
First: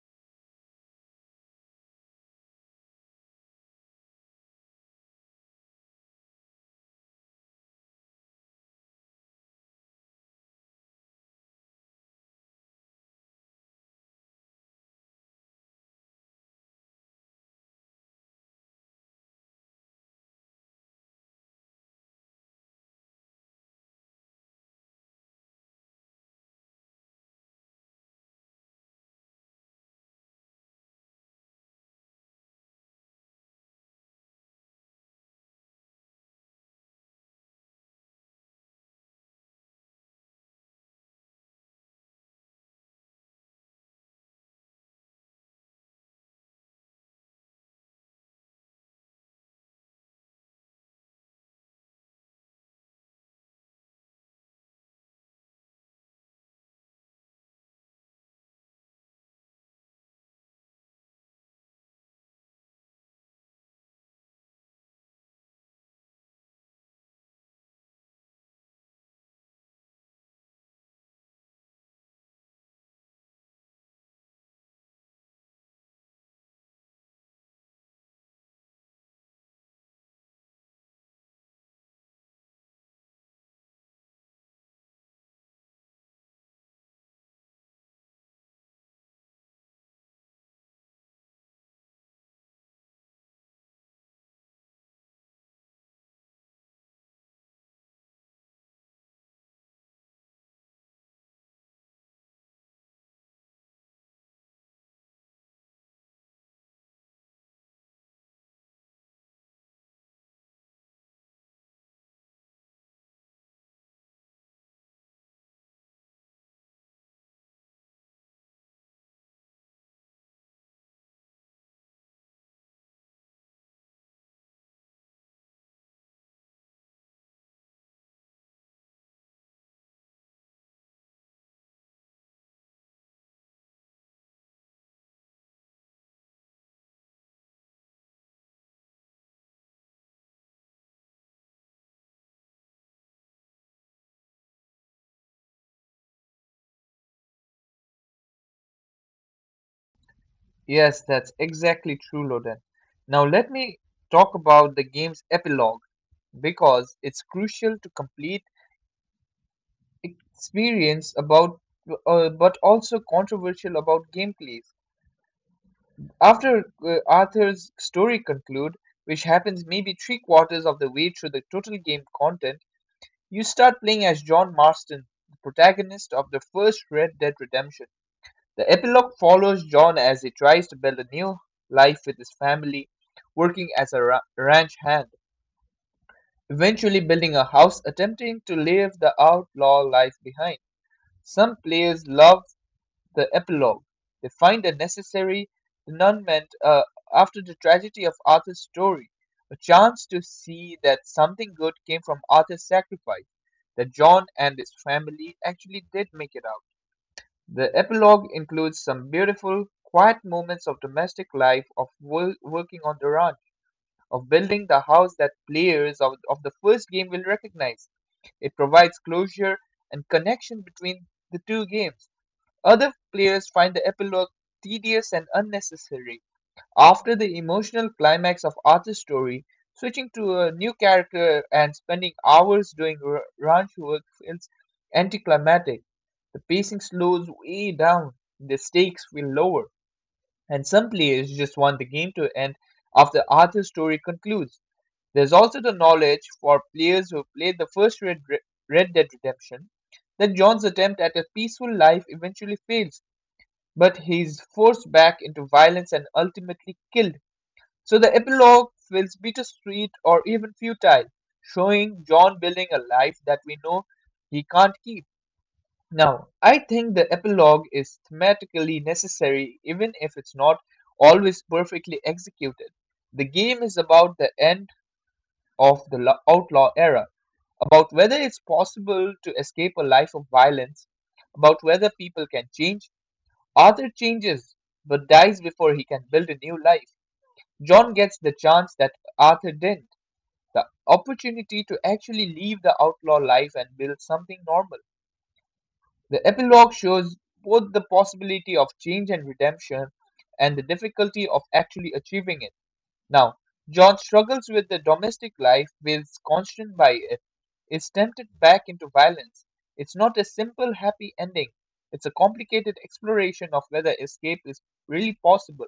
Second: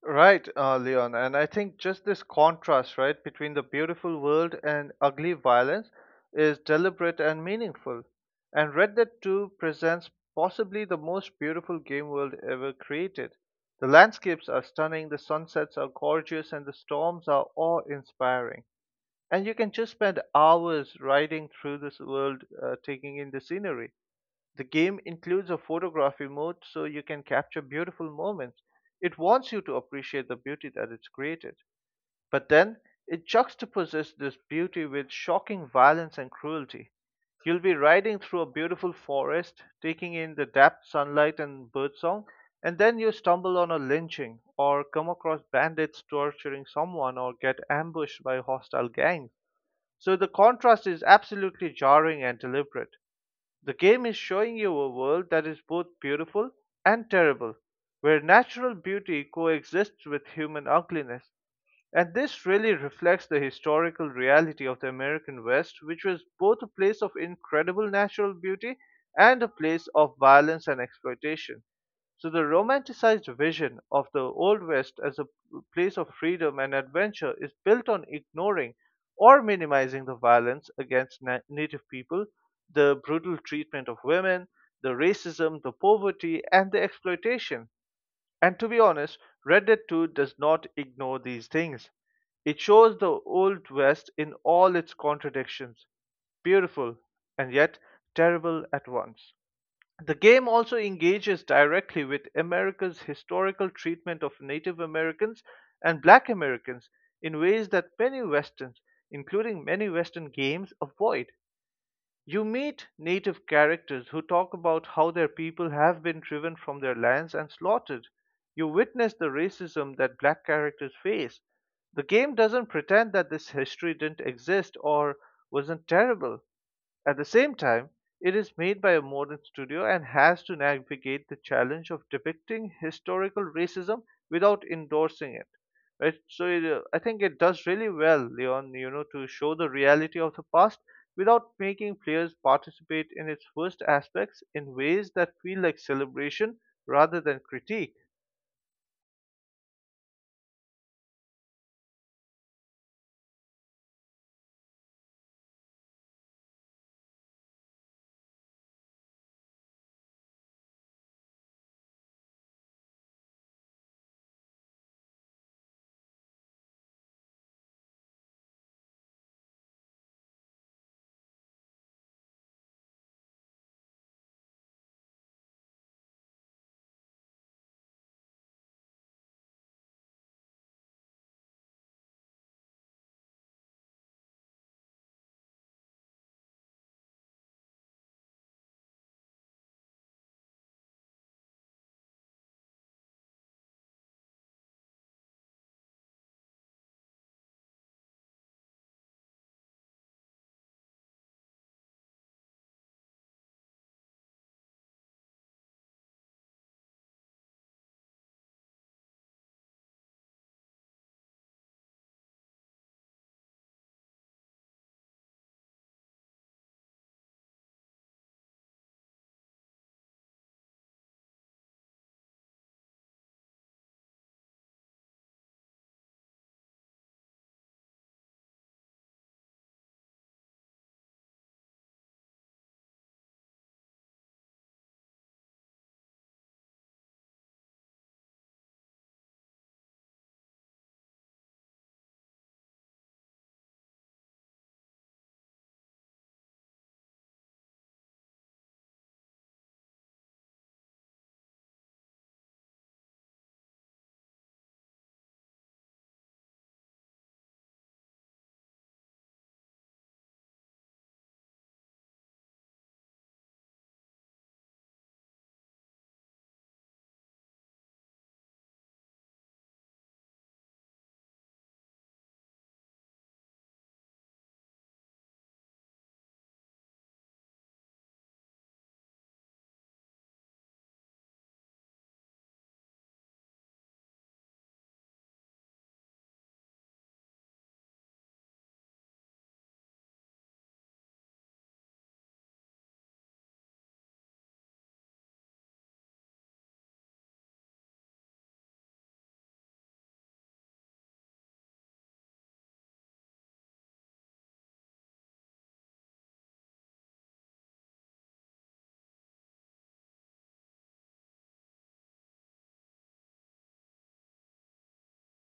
Speaker 2: Right, Leon. And I think just this contrast, right, between the beautiful world and ugly violence is deliberate and meaningful. And Red Dead 2 presents possibly the most beautiful game world ever created. The landscapes are stunning, the sunsets are gorgeous, and the storms are awe inspiring. And you can just spend hours riding through this world, taking in the scenery. The game includes a photography mode so you can capture beautiful moments. It wants you to appreciate the beauty that it's created. But then it juxtaposes this beauty with shocking violence and cruelty. You'll be riding through a beautiful forest, taking in the dappled sunlight and birdsong, and then you stumble on a lynching or come across bandits torturing someone or get ambushed by hostile gangs. So the contrast is absolutely jarring and deliberate. The game is showing you a world that is both beautiful and terrible, where natural beauty coexists with human ugliness. And this really reflects the historical reality of the American West, which was both a place of incredible natural beauty and a place of violence and exploitation. So the romanticized vision of the Old West as a place of freedom and adventure is built on ignoring or minimizing the violence against native people, the brutal treatment of women, the racism, the poverty, and the exploitation. And to be honest, Red Dead 2 does not ignore these things. It shows the Old West in all its contradictions, beautiful and yet terrible at once. The game also engages directly with America's historical treatment of Native Americans and Black Americans in ways that many Westerns, including many Western games, avoid. You meet Native characters who talk about how their people have been driven from their lands and slaughtered. You witness the racism that Black characters face. The game doesn't pretend that this history didn't exist or wasn't terrible. At the same time, it is made by a modern studio and has to navigate the challenge of depicting historical racism without endorsing it. Right? So I think it does really well, Leon, you know, to show the reality of the past without making players participate in its worst aspects in ways that feel like celebration rather than critique.
Speaker 1: Yes, that's exactly true, Loden. Now let me talk about the game's epilogue because it's crucial to complete experience about but also controversial about gameplays. After Arthur's story conclude, which happens maybe three-quarters of the way through the total game content, you start playing as John Marston, the protagonist of the first Red Dead Redemption. The epilogue follows John as he tries to build a new life with his family, working as a ranch hand, eventually building a house, attempting to leave the outlaw life behind. Some players love the epilogue, they find a necessary denouement after the tragedy of Arthur's story, a chance to see that something good came from Arthur's sacrifice, that John and his family actually did make it out. The epilogue includes some beautiful, quiet moments of domestic life, of working on the ranch, of building the house that players of the first game will recognize. It provides closure and connection between the two games. Other players find the epilogue tedious and unnecessary. After the emotional climax of Arthur's story, switching to a new character and spending hours doing ranch work feels anticlimactic. The pacing slows way down, the stakes feel lower, and some players just want the game to end after Arthur's story concludes. There's also the knowledge for players who played the Red Dead Redemption that John's attempt at a peaceful life eventually fails but he is forced back into violence and ultimately killed. So the epilogue feels bittersweet or even futile, showing John building a life that we know he can't keep. Now, I think the epilogue is thematically necessary even if it's not always perfectly executed. The game is about the end of the outlaw era, about whether it's possible to escape a life of violence, about whether people can change. Arthur changes, but dies before he can build a new life. John gets the chance that Arthur didn't, the opportunity to actually leave the outlaw life and build something normal. The epilogue shows both the possibility of change and redemption and the difficulty of actually achieving it. Now, John struggles with the domestic life, feels constrained by it, is tempted back into violence. It's not a simple happy ending, it's a complicated exploration of whether escape is really possible.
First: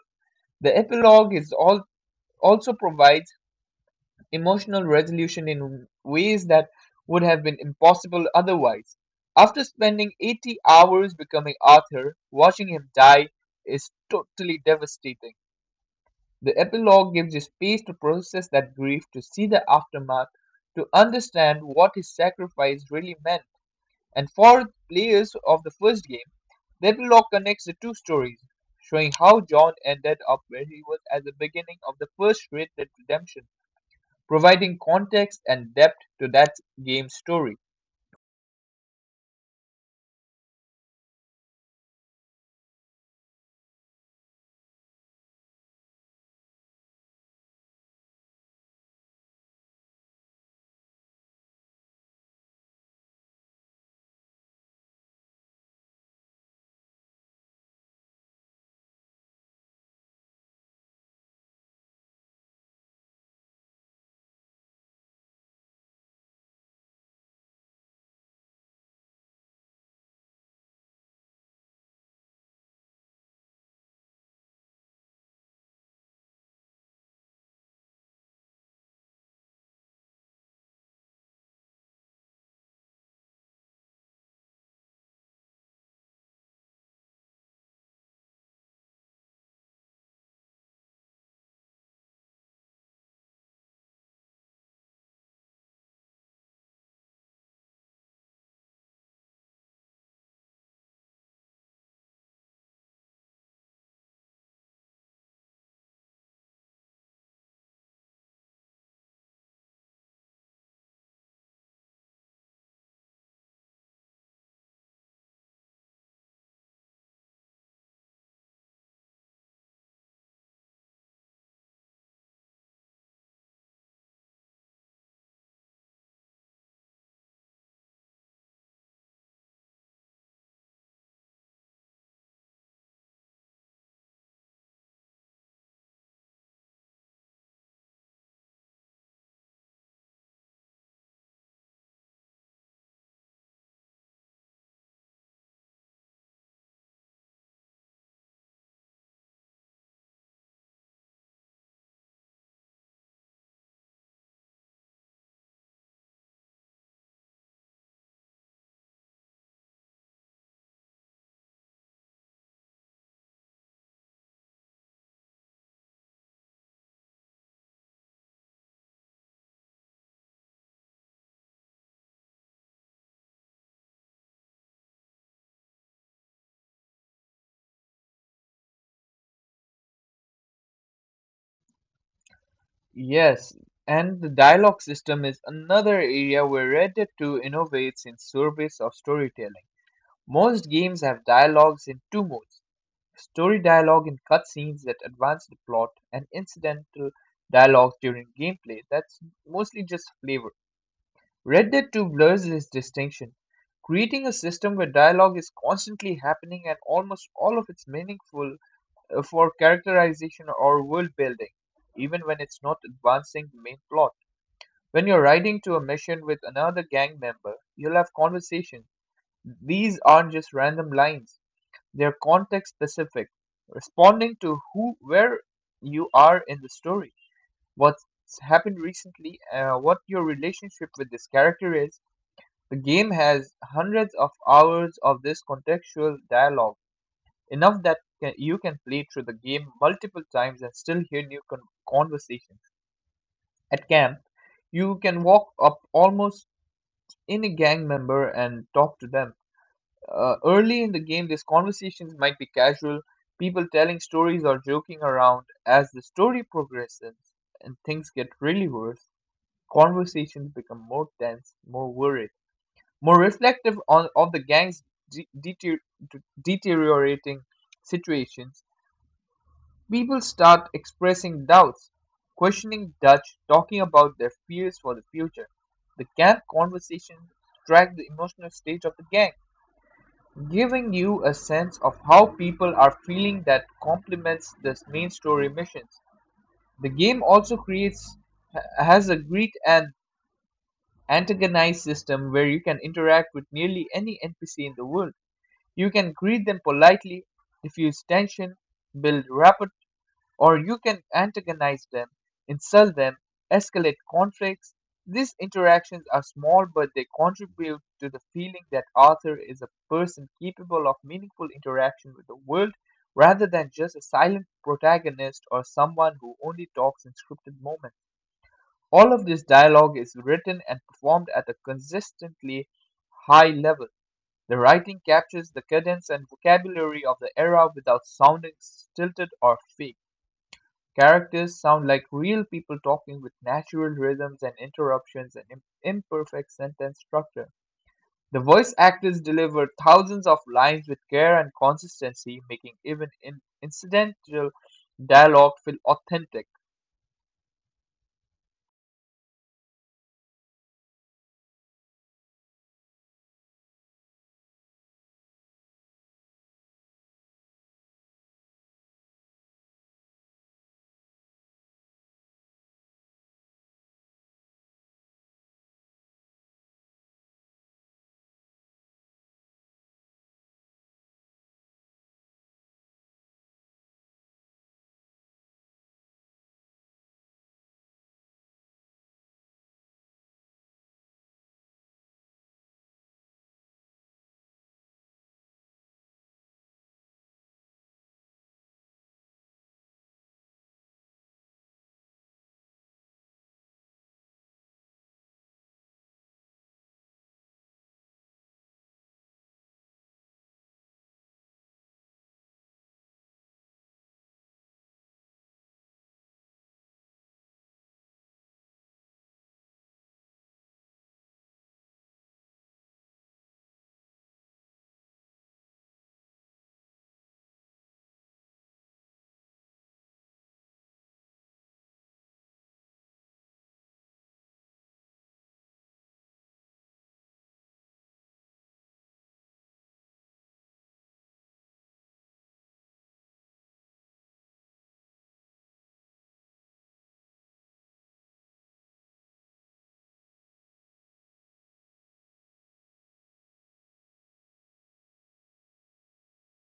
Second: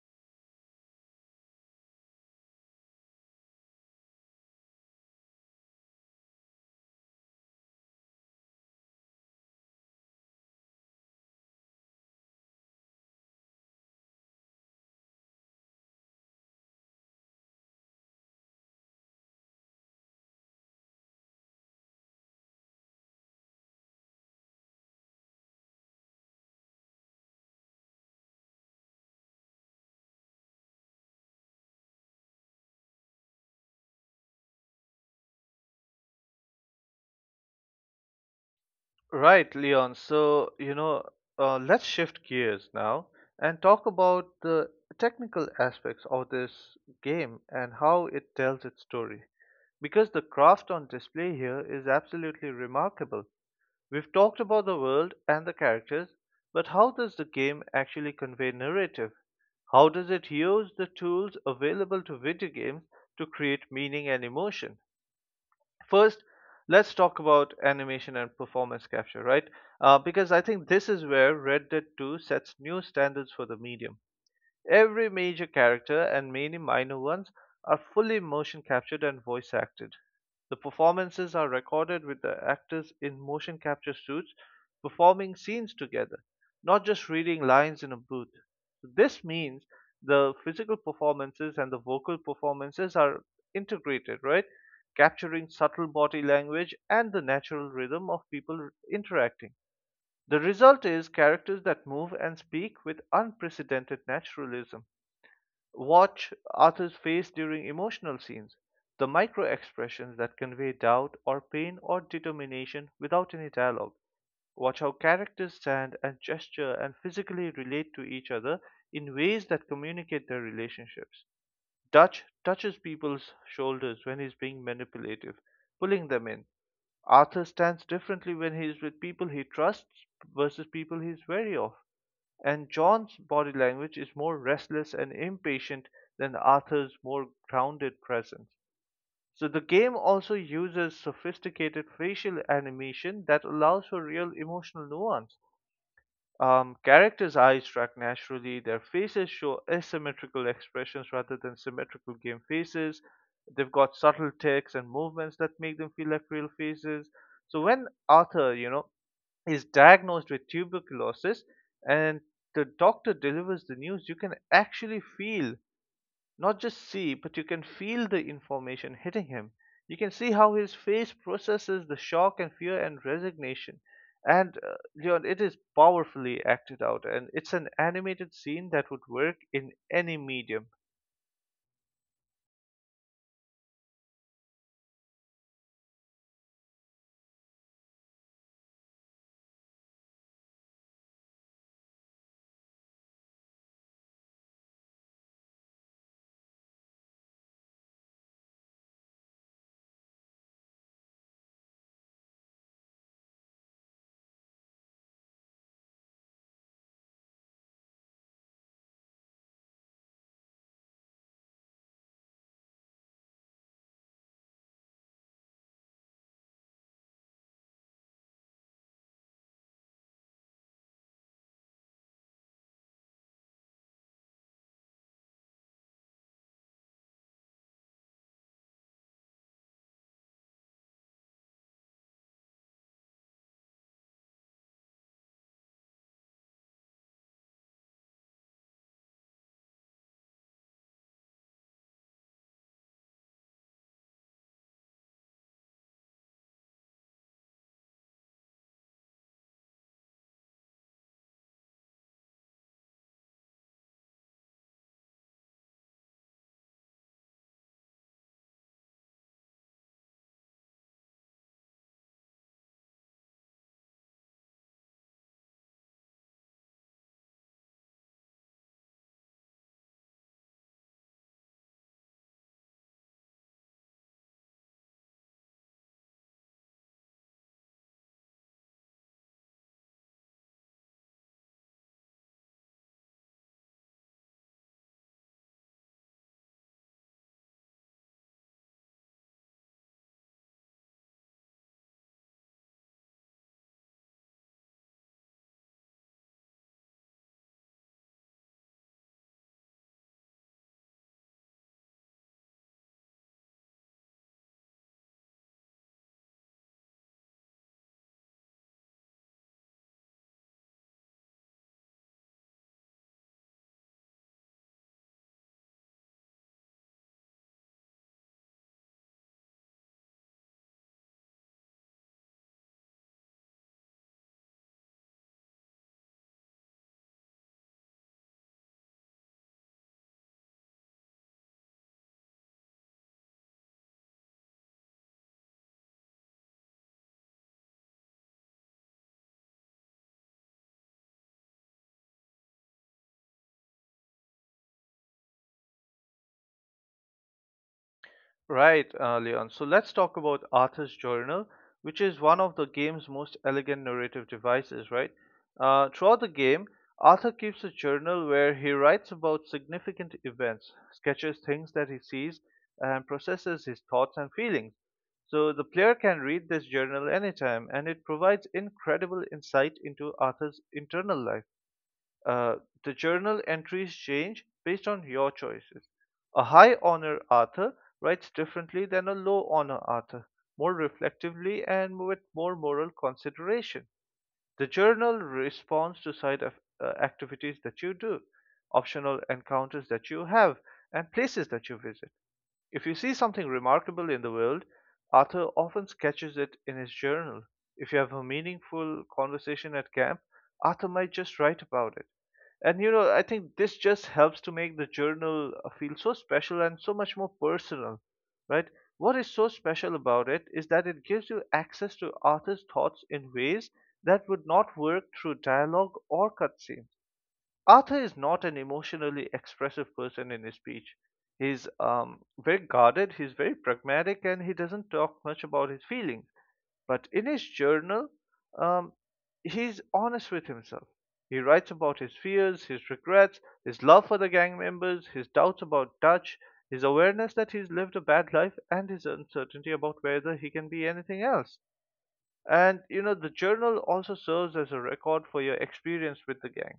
Speaker 1: The epilogue also provides emotional resolution in ways that would have been impossible otherwise. After spending 80 hours becoming Arthur, watching him die is totally devastating. The epilogue gives you space to process that grief, to see the aftermath, to understand what his sacrifice really meant. And for players of the first game, the epilogue connects the two stories, showing how John ended up where he was at the beginning of the first Red Dead Redemption, providing context and depth to that game's story.
Speaker 2: Right, Leon. So, you know, let's shift gears now and talk about the technical aspects of this game and how it tells its story. Because the craft on display here is absolutely remarkable. We've talked about the world and the characters, but how does the game actually convey narrative? How does it use the tools available to video games to create meaning and emotion? First, let's talk about animation and performance capture, right? Because I think this is where Red Dead 2 sets new standards for the medium. Every major character and many minor ones are fully motion captured and voice acted. The performances are recorded with the actors in motion capture suits performing scenes together, not just reading lines in a booth. So this means the physical performances and the vocal performances are integrated, right? Capturing subtle body language and the natural rhythm of people interacting. The result is characters that move and speak with unprecedented naturalism. Watch Arthur's face during emotional scenes, the micro expressions that convey doubt or pain or determination without any dialogue. Watch how characters stand and gesture and physically relate to each other in ways that communicate their relationships. Dutch touches people's shoulders when he's being manipulative, pulling them in. Arthur stands differently when he is with people he trusts versus people he's wary of. And John's body language is more restless and impatient than Arthur's more grounded presence. So the game also uses sophisticated facial animation that allows for real emotional nuance. Characters' eyes track naturally, their faces show asymmetrical expressions rather than symmetrical game faces. They've got subtle ticks and movements that make them feel like real faces. So when Arthur, you know, is diagnosed with tuberculosis and the doctor delivers the news, you can actually feel, not just see, but you can feel the information hitting him. You can see how his face processes the shock and fear and resignation. And Leon, it is powerfully acted out, and it's an animated scene that would work in any medium.
Speaker 1: Yes, and the dialogue system is another area where Red Dead 2 innovates in service of storytelling. Most games have dialogues in two modes: story dialogue in cutscenes that advance the plot, and incidental dialogue during gameplay that's mostly just flavor. Red Dead 2 blurs this distinction, creating a system where dialogue is constantly happening and almost all of it's meaningful for characterization or world building, even when it's not advancing the main plot. When you're riding to a mission with another gang member, you'll have conversations. These aren't just random lines. They are context-specific, responding to who, where you are in the story, what's happened recently, what your relationship with this character is. The game has hundreds of hours of this contextual dialogue, enough that you can play through the game multiple times and still hear new conversations. At camp, you can walk up almost any gang member and talk to them. Early in the game, these conversations might be casual, people telling stories or joking around. As the story progresses and things get really worse, conversations become more tense, more worried, more reflective on of the gang's de- deter- deteriorating situations. People start expressing doubts, questioning Dutch, talking about their fears for the future. The camp conversations track the emotional state of the gang, giving you a sense of how people are feeling that complements the main story missions. The game also creates has a great and antagonized system where you can interact with nearly any NPC in the world. You can greet them politely, diffuse tension, build rapport, or you can antagonize them, insult them, escalate conflicts. These interactions are small, but they contribute to the feeling that Arthur is a person capable of meaningful interaction with the world rather than just a silent protagonist or someone who only talks in scripted moments. All of this dialogue is written and performed at a consistently high level. The writing captures the cadence and vocabulary of the era without sounding stilted or fake. Characters sound like real people talking with natural rhythms and interruptions and imperfect sentence structure. The voice actors deliver thousands of lines with care and consistency, making even incidental dialogue feel authentic.
Speaker 2: Right, Leon. So let's talk about Arthur's Journal, which is one of the game's most elegant narrative devices, right? Throughout the game, Arthur keeps a journal where he writes about significant events, sketches things that he sees, and processes his thoughts and feelings. So the player can read this journal anytime, and it provides incredible insight into Arthur's internal life. Uh, the journal entries change based on your choices. A high honor author writes differently than a low honor author, more reflectively and with more moral consideration. The journal responds to activities that you do, optional encounters that you have, and places that you visit. If you see something remarkable in the world, Arthur often sketches it in his journal. If you have a meaningful conversation at camp, Arthur might just write about it. And you know, I think this just helps to make the journal feel so special and so much more personal, right? What is so special about it is that it gives you access to Arthur's thoughts in ways that would not work through dialogue or cutscenes. Arthur is not an emotionally expressive person in his speech. He's very guarded, he's very pragmatic, and he doesn't talk much about his feelings. But in his journal, um, he's honest with himself. He writes about his fears, his regrets, his love for the gang members, his doubts about Dutch, his awareness that he's lived a bad life, and his uncertainty about whether he can be anything else. And you know, the journal also serves as a record for your experience with the gang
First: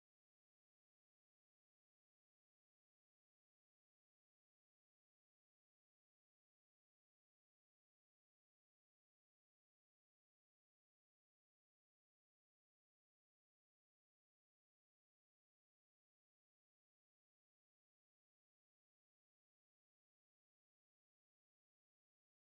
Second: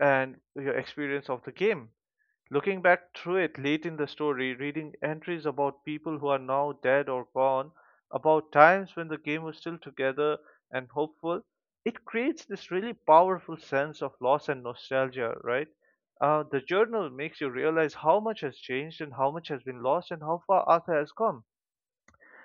Speaker 2: and your experience of the game. Looking back through it late in the story, reading entries about people who are now dead or gone, about times when the game was still together and hopeful, it creates this really powerful sense of loss and nostalgia, right? The journal makes you realize how much has changed and how much has been lost and how far Arthur has come.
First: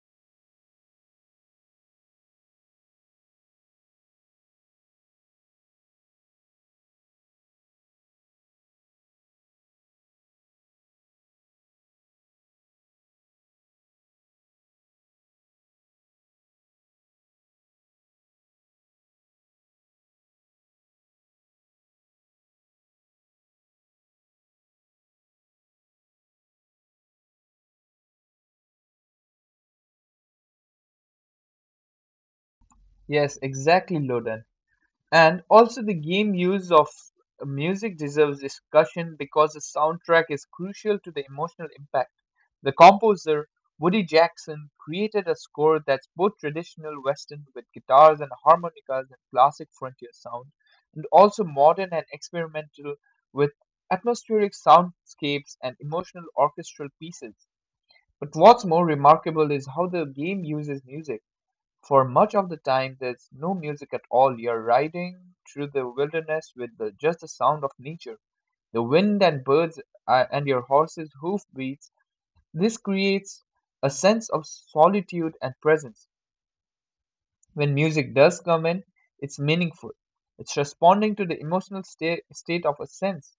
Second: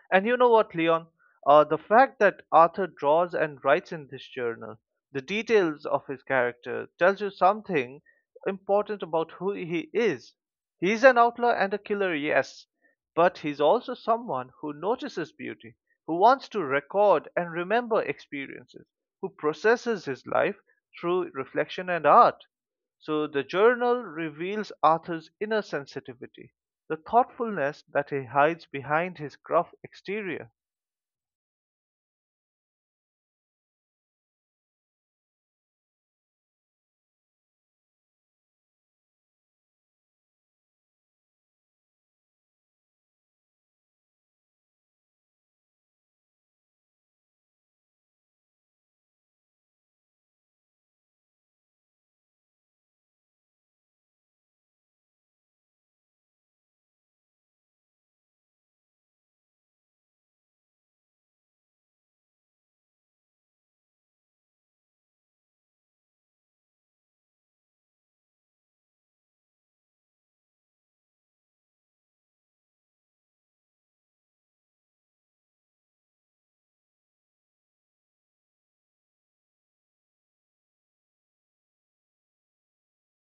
Speaker 2: And you know what, Leon? The fact that Arthur draws and writes in this journal, the details of his character, tells you something important about who he is. He's an outlaw and a killer, yes, but he's also someone who notices beauty, who wants to record and remember experiences, who processes his life through reflection and art. So the journal reveals Arthur's inner sensitivity, the thoughtfulness that he hides behind his gruff exterior.
Speaker 1: Yes, exactly, Loden. And also, the game use of music deserves discussion because the soundtrack is crucial to the emotional impact. The composer, Woody Jackson, created a score that's both traditional Western, with guitars and harmonicas and classic frontier sound, and also modern and experimental, with atmospheric soundscapes and emotional orchestral pieces. But what's more remarkable is how the game uses music. For much of the time, there's no music at all. You're riding through the wilderness with just the sound of nature, the wind and birds, and your horse's hoofbeats. This creates a sense of solitude and presence. When music does come in, it's meaningful. It's responding to the emotional state of a sense,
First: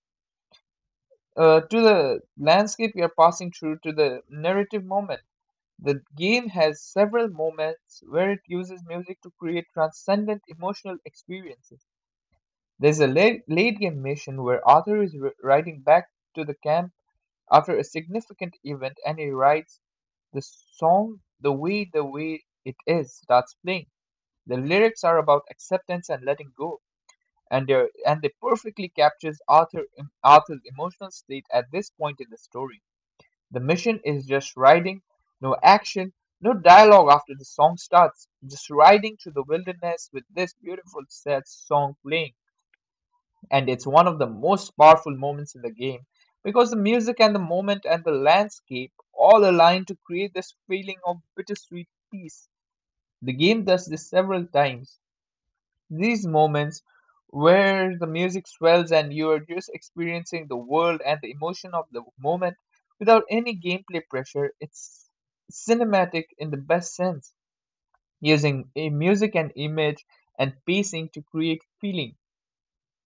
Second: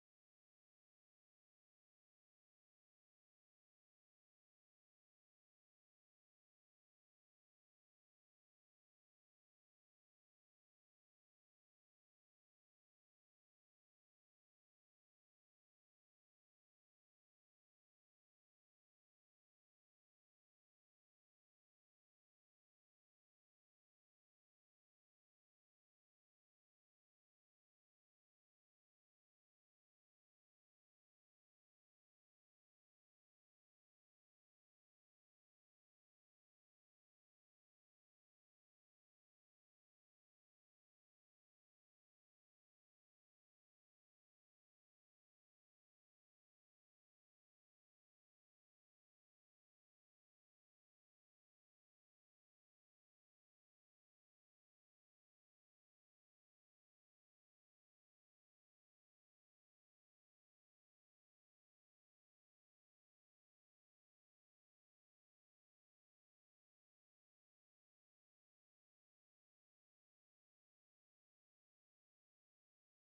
Speaker 1: to the landscape we are passing through, to the narrative moment. The game has several moments where it uses music to create transcendent emotional experiences. There's a late, late game mission where Arthur is riding back to the camp after a significant event and he writes the song "The Way It Is" starts playing. The lyrics are about acceptance and letting go, and they perfectly captures Arthur's emotional state at this point in the story. The mission is just riding, no action, no dialogue after the song starts, just riding through the wilderness with this beautiful sad song playing. And it's one of the most powerful moments in the game because the music and the moment and the landscape all align to create this feeling of bittersweet peace. The game does this several times, these moments where the music swells and you are just experiencing the world and the emotion of the moment without any gameplay pressure. It's cinematic in the best sense, using a music and image and pacing to create feeling.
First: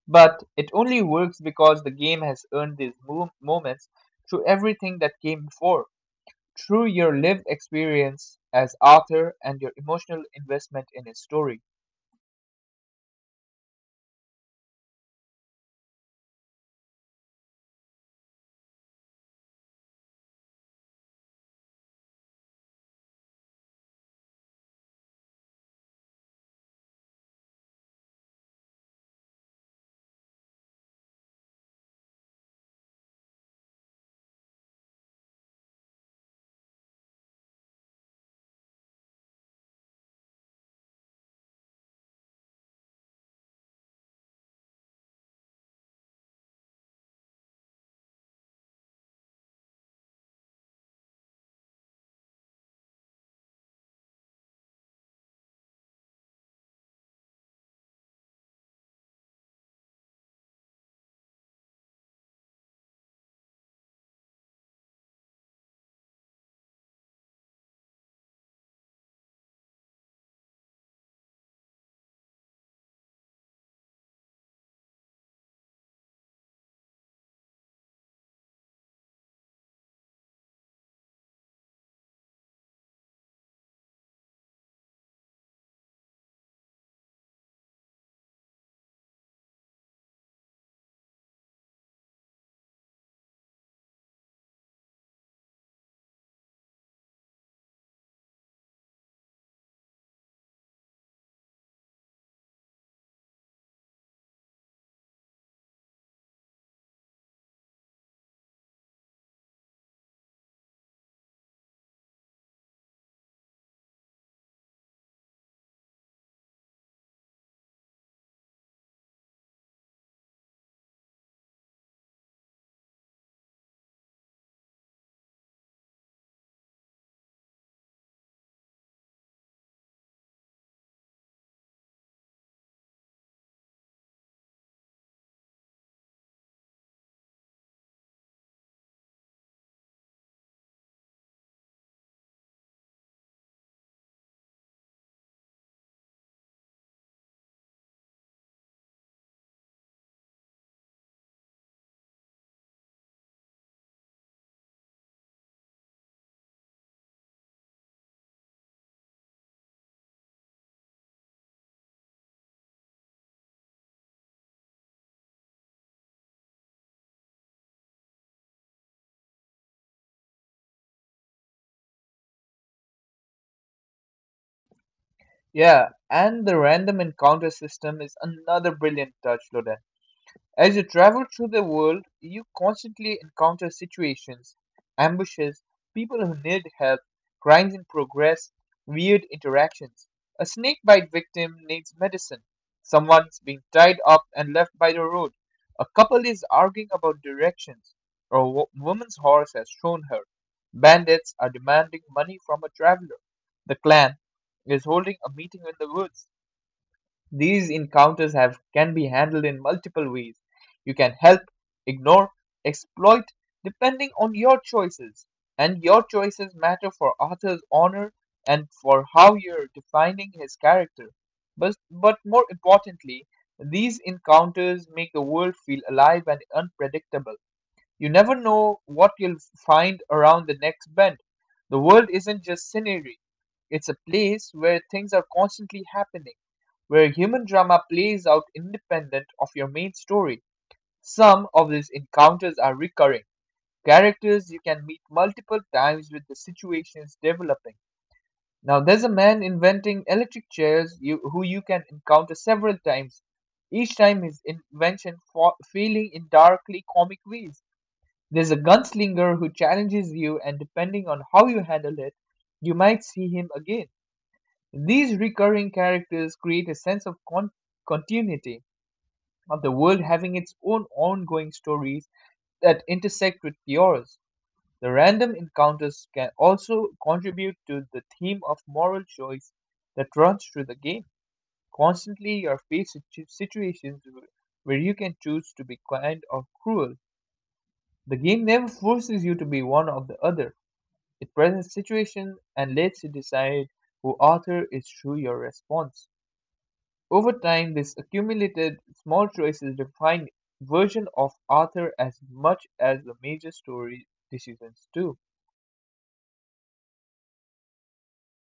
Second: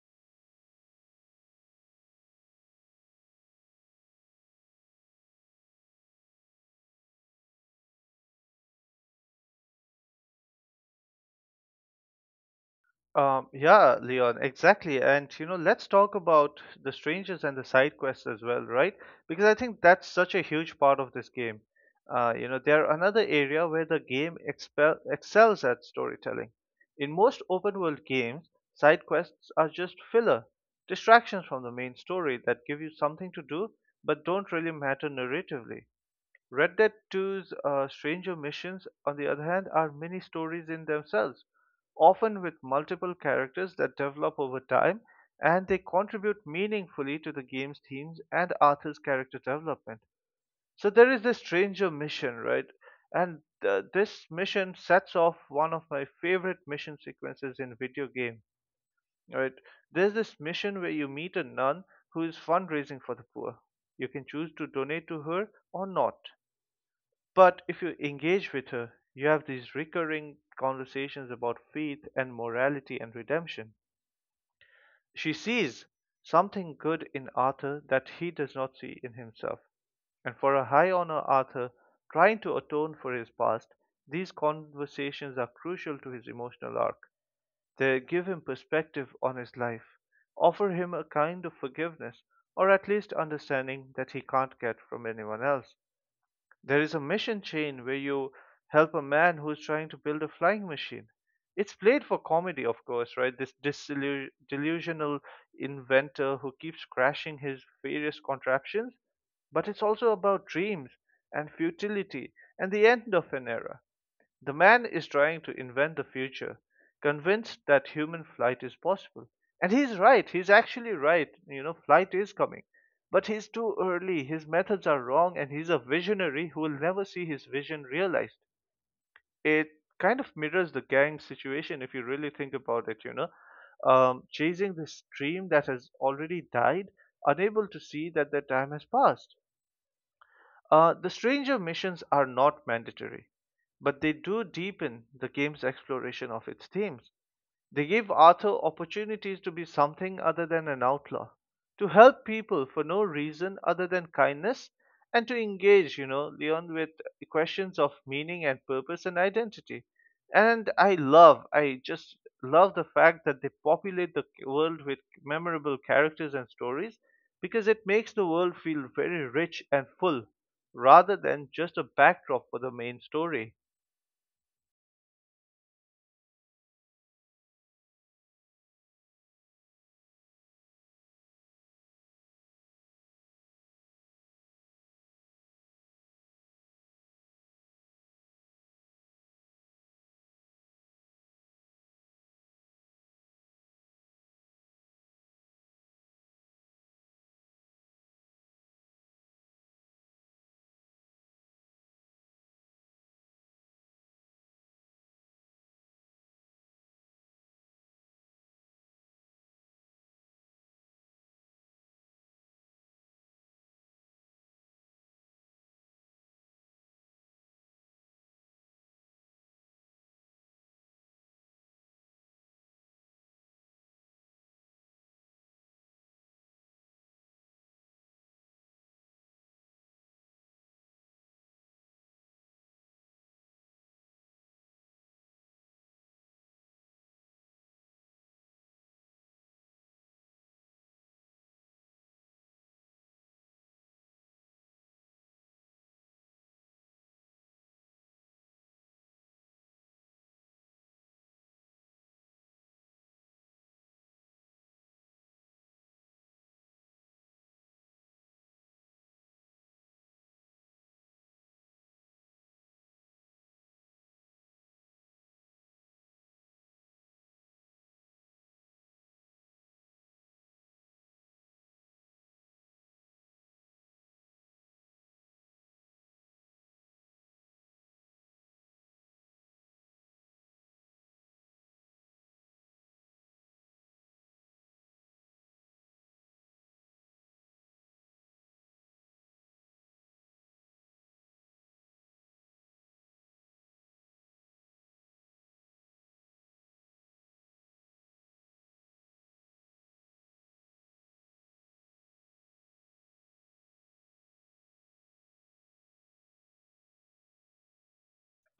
Speaker 1: But it only works because the game has earned these moments through everything that came before, through your lived experience as author and your emotional investment in a story.
Speaker 2: Yeah, Leon, exactly. And you know, let's talk about the strangers and the side quests as well, right? Because I think that's such a huge part of this game. You know, they're another area where the game excels at storytelling. In most open world games, side quests are just filler, distractions from the main story that give you something to do but don't really matter narratively. Red Dead Two's Stranger Missions, on the other hand, are mini stories in themselves, often with multiple characters that develop over time, and they contribute meaningfully to the game's themes and Arthur's character development. So there is this Stranger Mission, right? And this mission sets off one of my favorite mission sequences in video game. Right? There's this mission where you meet a nun who is fundraising for the poor. You can choose to donate to her or not. But if you engage with her, you have these recurring conversations about faith and morality and redemption. She sees something good in Arthur that he does not see in himself. And for a high honor Arthur, trying to atone for his past, these conversations are crucial to his emotional arc. They give him perspective on his life, offer him a kind of forgiveness, or at least understanding that he can't get from anyone else. There is a mission chain where you help a man who's trying to build a flying machine. It's played for comedy, of course, right? This delusional inventor who keeps crashing his various contraptions, but it's also about dreams and futility and the end of an era. The man is trying to invent the future, convinced that human flight is possible. And he's right. He's actually right. You know, flight is coming. But he's too early. His methods are wrong, and he's a visionary who will never see his vision realized. It kind of mirrors the gang situation if you really think about it, you know. Chasing this dream that has already died, unable to see that their time has passed. The stranger missions are not mandatory, but they do deepen the game's exploration of its themes. They give Arthur opportunities to be something other than an outlaw, to help people for no reason other than kindness, and to engage, you know, Leon, with questions of meaning and purpose and identity. And I just love the fact that they populate the world with memorable characters and stories because it makes the world feel very rich and full rather than just a backdrop for the main story.
Speaker 1: Yeah, and the random encounter system is another brilliant touch, Loden. As you travel through the world, you constantly encounter situations: ambushes, people who need help, crimes in progress, weird interactions. A snake bite victim needs medicine. Someone's being tied up and left by the road. A couple is arguing about directions. Or a woman's horse has shown her. Bandits are demanding money from a traveler. The clan is holding a meeting in the woods. These encounters have can be handled in multiple ways. You can help, ignore, exploit, depending on your choices. And your choices matter for Arthur's honor and for how you're defining his character. But more importantly, these encounters make the world feel alive and unpredictable. You never know what you'll find around the next bend. The world isn't just scenery, it's a place where things are constantly happening, where human drama plays out independent of your main story. Some of these encounters are recurring, characters you can meet multiple times with the situations developing. Now, there's a man inventing electric chairs, you, who you can encounter several times, each time his invention failing in darkly comic ways. There's a gunslinger who challenges you, and depending on how you handle it, you might see him again. These recurring characters create a sense of continuity, of the world having its own ongoing stories that intersect with yours. The random encounters can also contribute to the theme of moral choice that runs through the game. Constantly, you're faced with situations where you can choose to be kind or cruel. The game never forces you to be one or the other. It presents situations and lets you decide who author is through your response. Over time, this accumulated small choices define version of author as much as the major story decisions do.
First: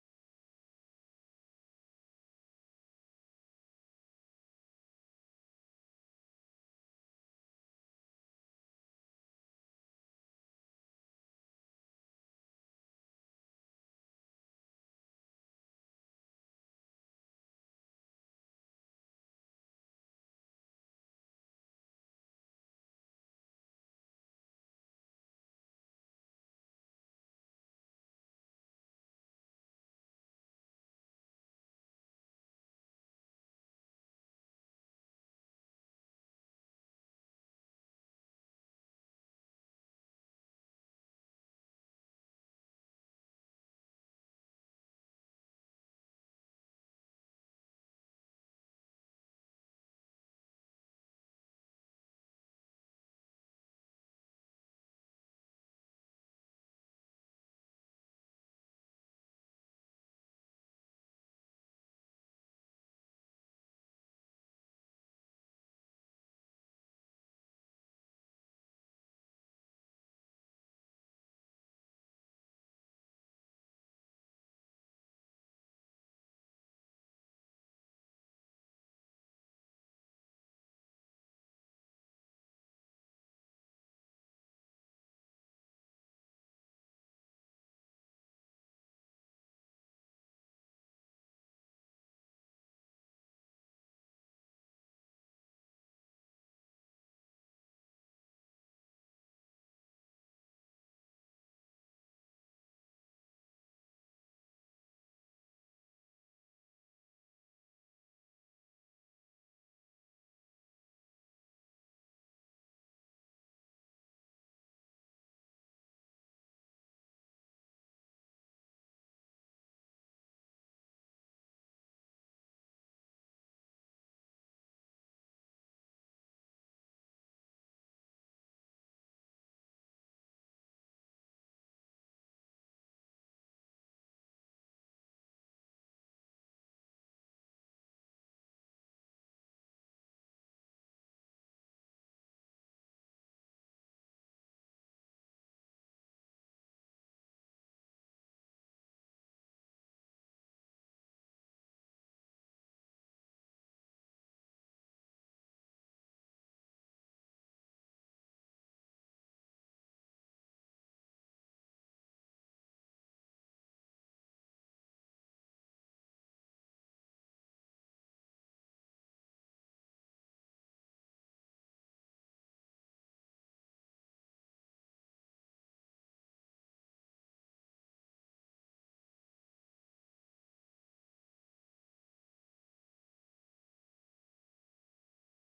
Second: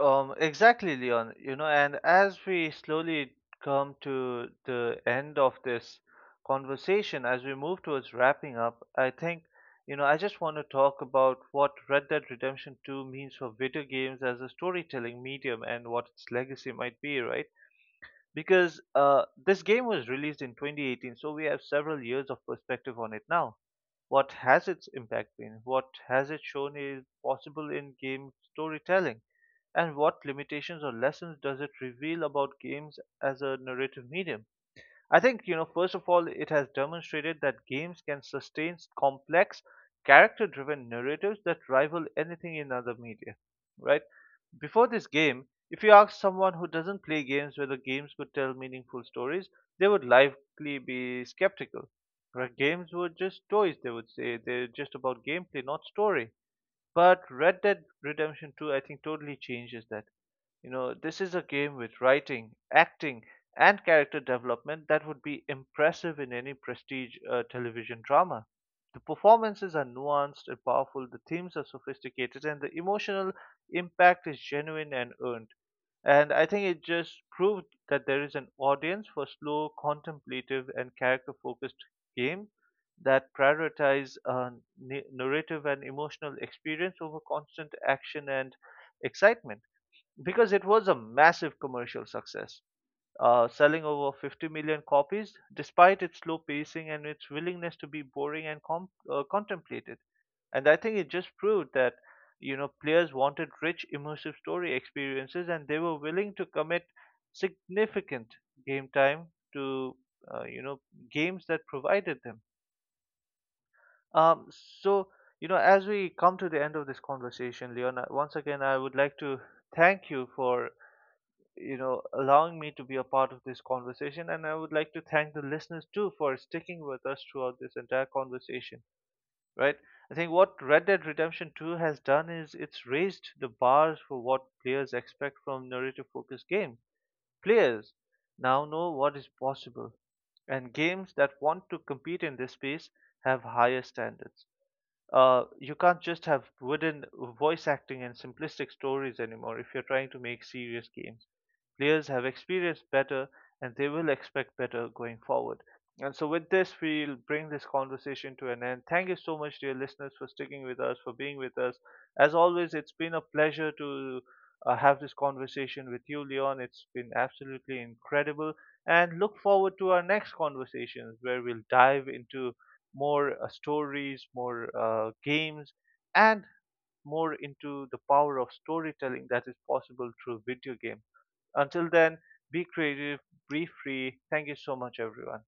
Speaker 2: Exactly, Leon. You know, and as we slowly come to the end of this conversation, as we move towards wrapping up, I think, you know, I just want to talk about what Red Dead Redemption 2 means for video games as a storytelling medium and what its legacy might be, right? Because this game was released in 2018, so we have several years of perspective on it now. What has its impact been? What has it shown is possible in game storytelling? And what limitations or lessons does it reveal about games as a narrative medium? I think, you know, first of all, it has demonstrated that games can sustain complex, character driven narratives that rival anything in other media, right? Before this game, if you ask someone who doesn't play games whether games could tell meaningful stories, they would likely be skeptical. Right? Games were just toys, they would say. They're just about gameplay, not story, but Red Dead Redemption 2, I think, totally changes that. You know, this is a game with writing, acting, and character development that would be impressive in any prestige television drama. The performances are nuanced and powerful, the themes are sophisticated, and the emotional impact is genuine and earned. And I think it just proved that there is an audience for slow, contemplative, and character focused games that prioritize narrative and emotional experience over constant action and excitement, because it was a massive commercial success, selling over 50 million copies despite its slow pacing and its willingness to be boring and contemplated. And I think it just proved that you know players wanted rich, immersive story experiences, and they were willing to commit significant game time to you know, games that provided them um, so, you know, as we come to the end of this conversation, Leon, once again, I would like to thank you for, you know, allowing me to be a part of this conversation. And I would like to thank the listeners too for sticking with us throughout this entire conversation, right? I think what Red Dead Redemption 2 has done is it's raised the bars for what players expect from narrative focused game. Players now know what is possible, and games that want to compete in this space have higher standards. You can't just have wooden voice acting and simplistic stories anymore if you're trying to make serious games. Players have experienced better and they will expect better going forward. And so, with this, we'll bring this conversation to an end. Thank you so much, dear listeners, for sticking with us, for being with us. As always, it's been a pleasure to have this conversation with you, Leon. It's been absolutely incredible. And look forward to our next conversations where we'll dive into more stories, more games, and more into the power of storytelling that is possible through video game. Until then, be creative, be free. Thank you so much, everyone.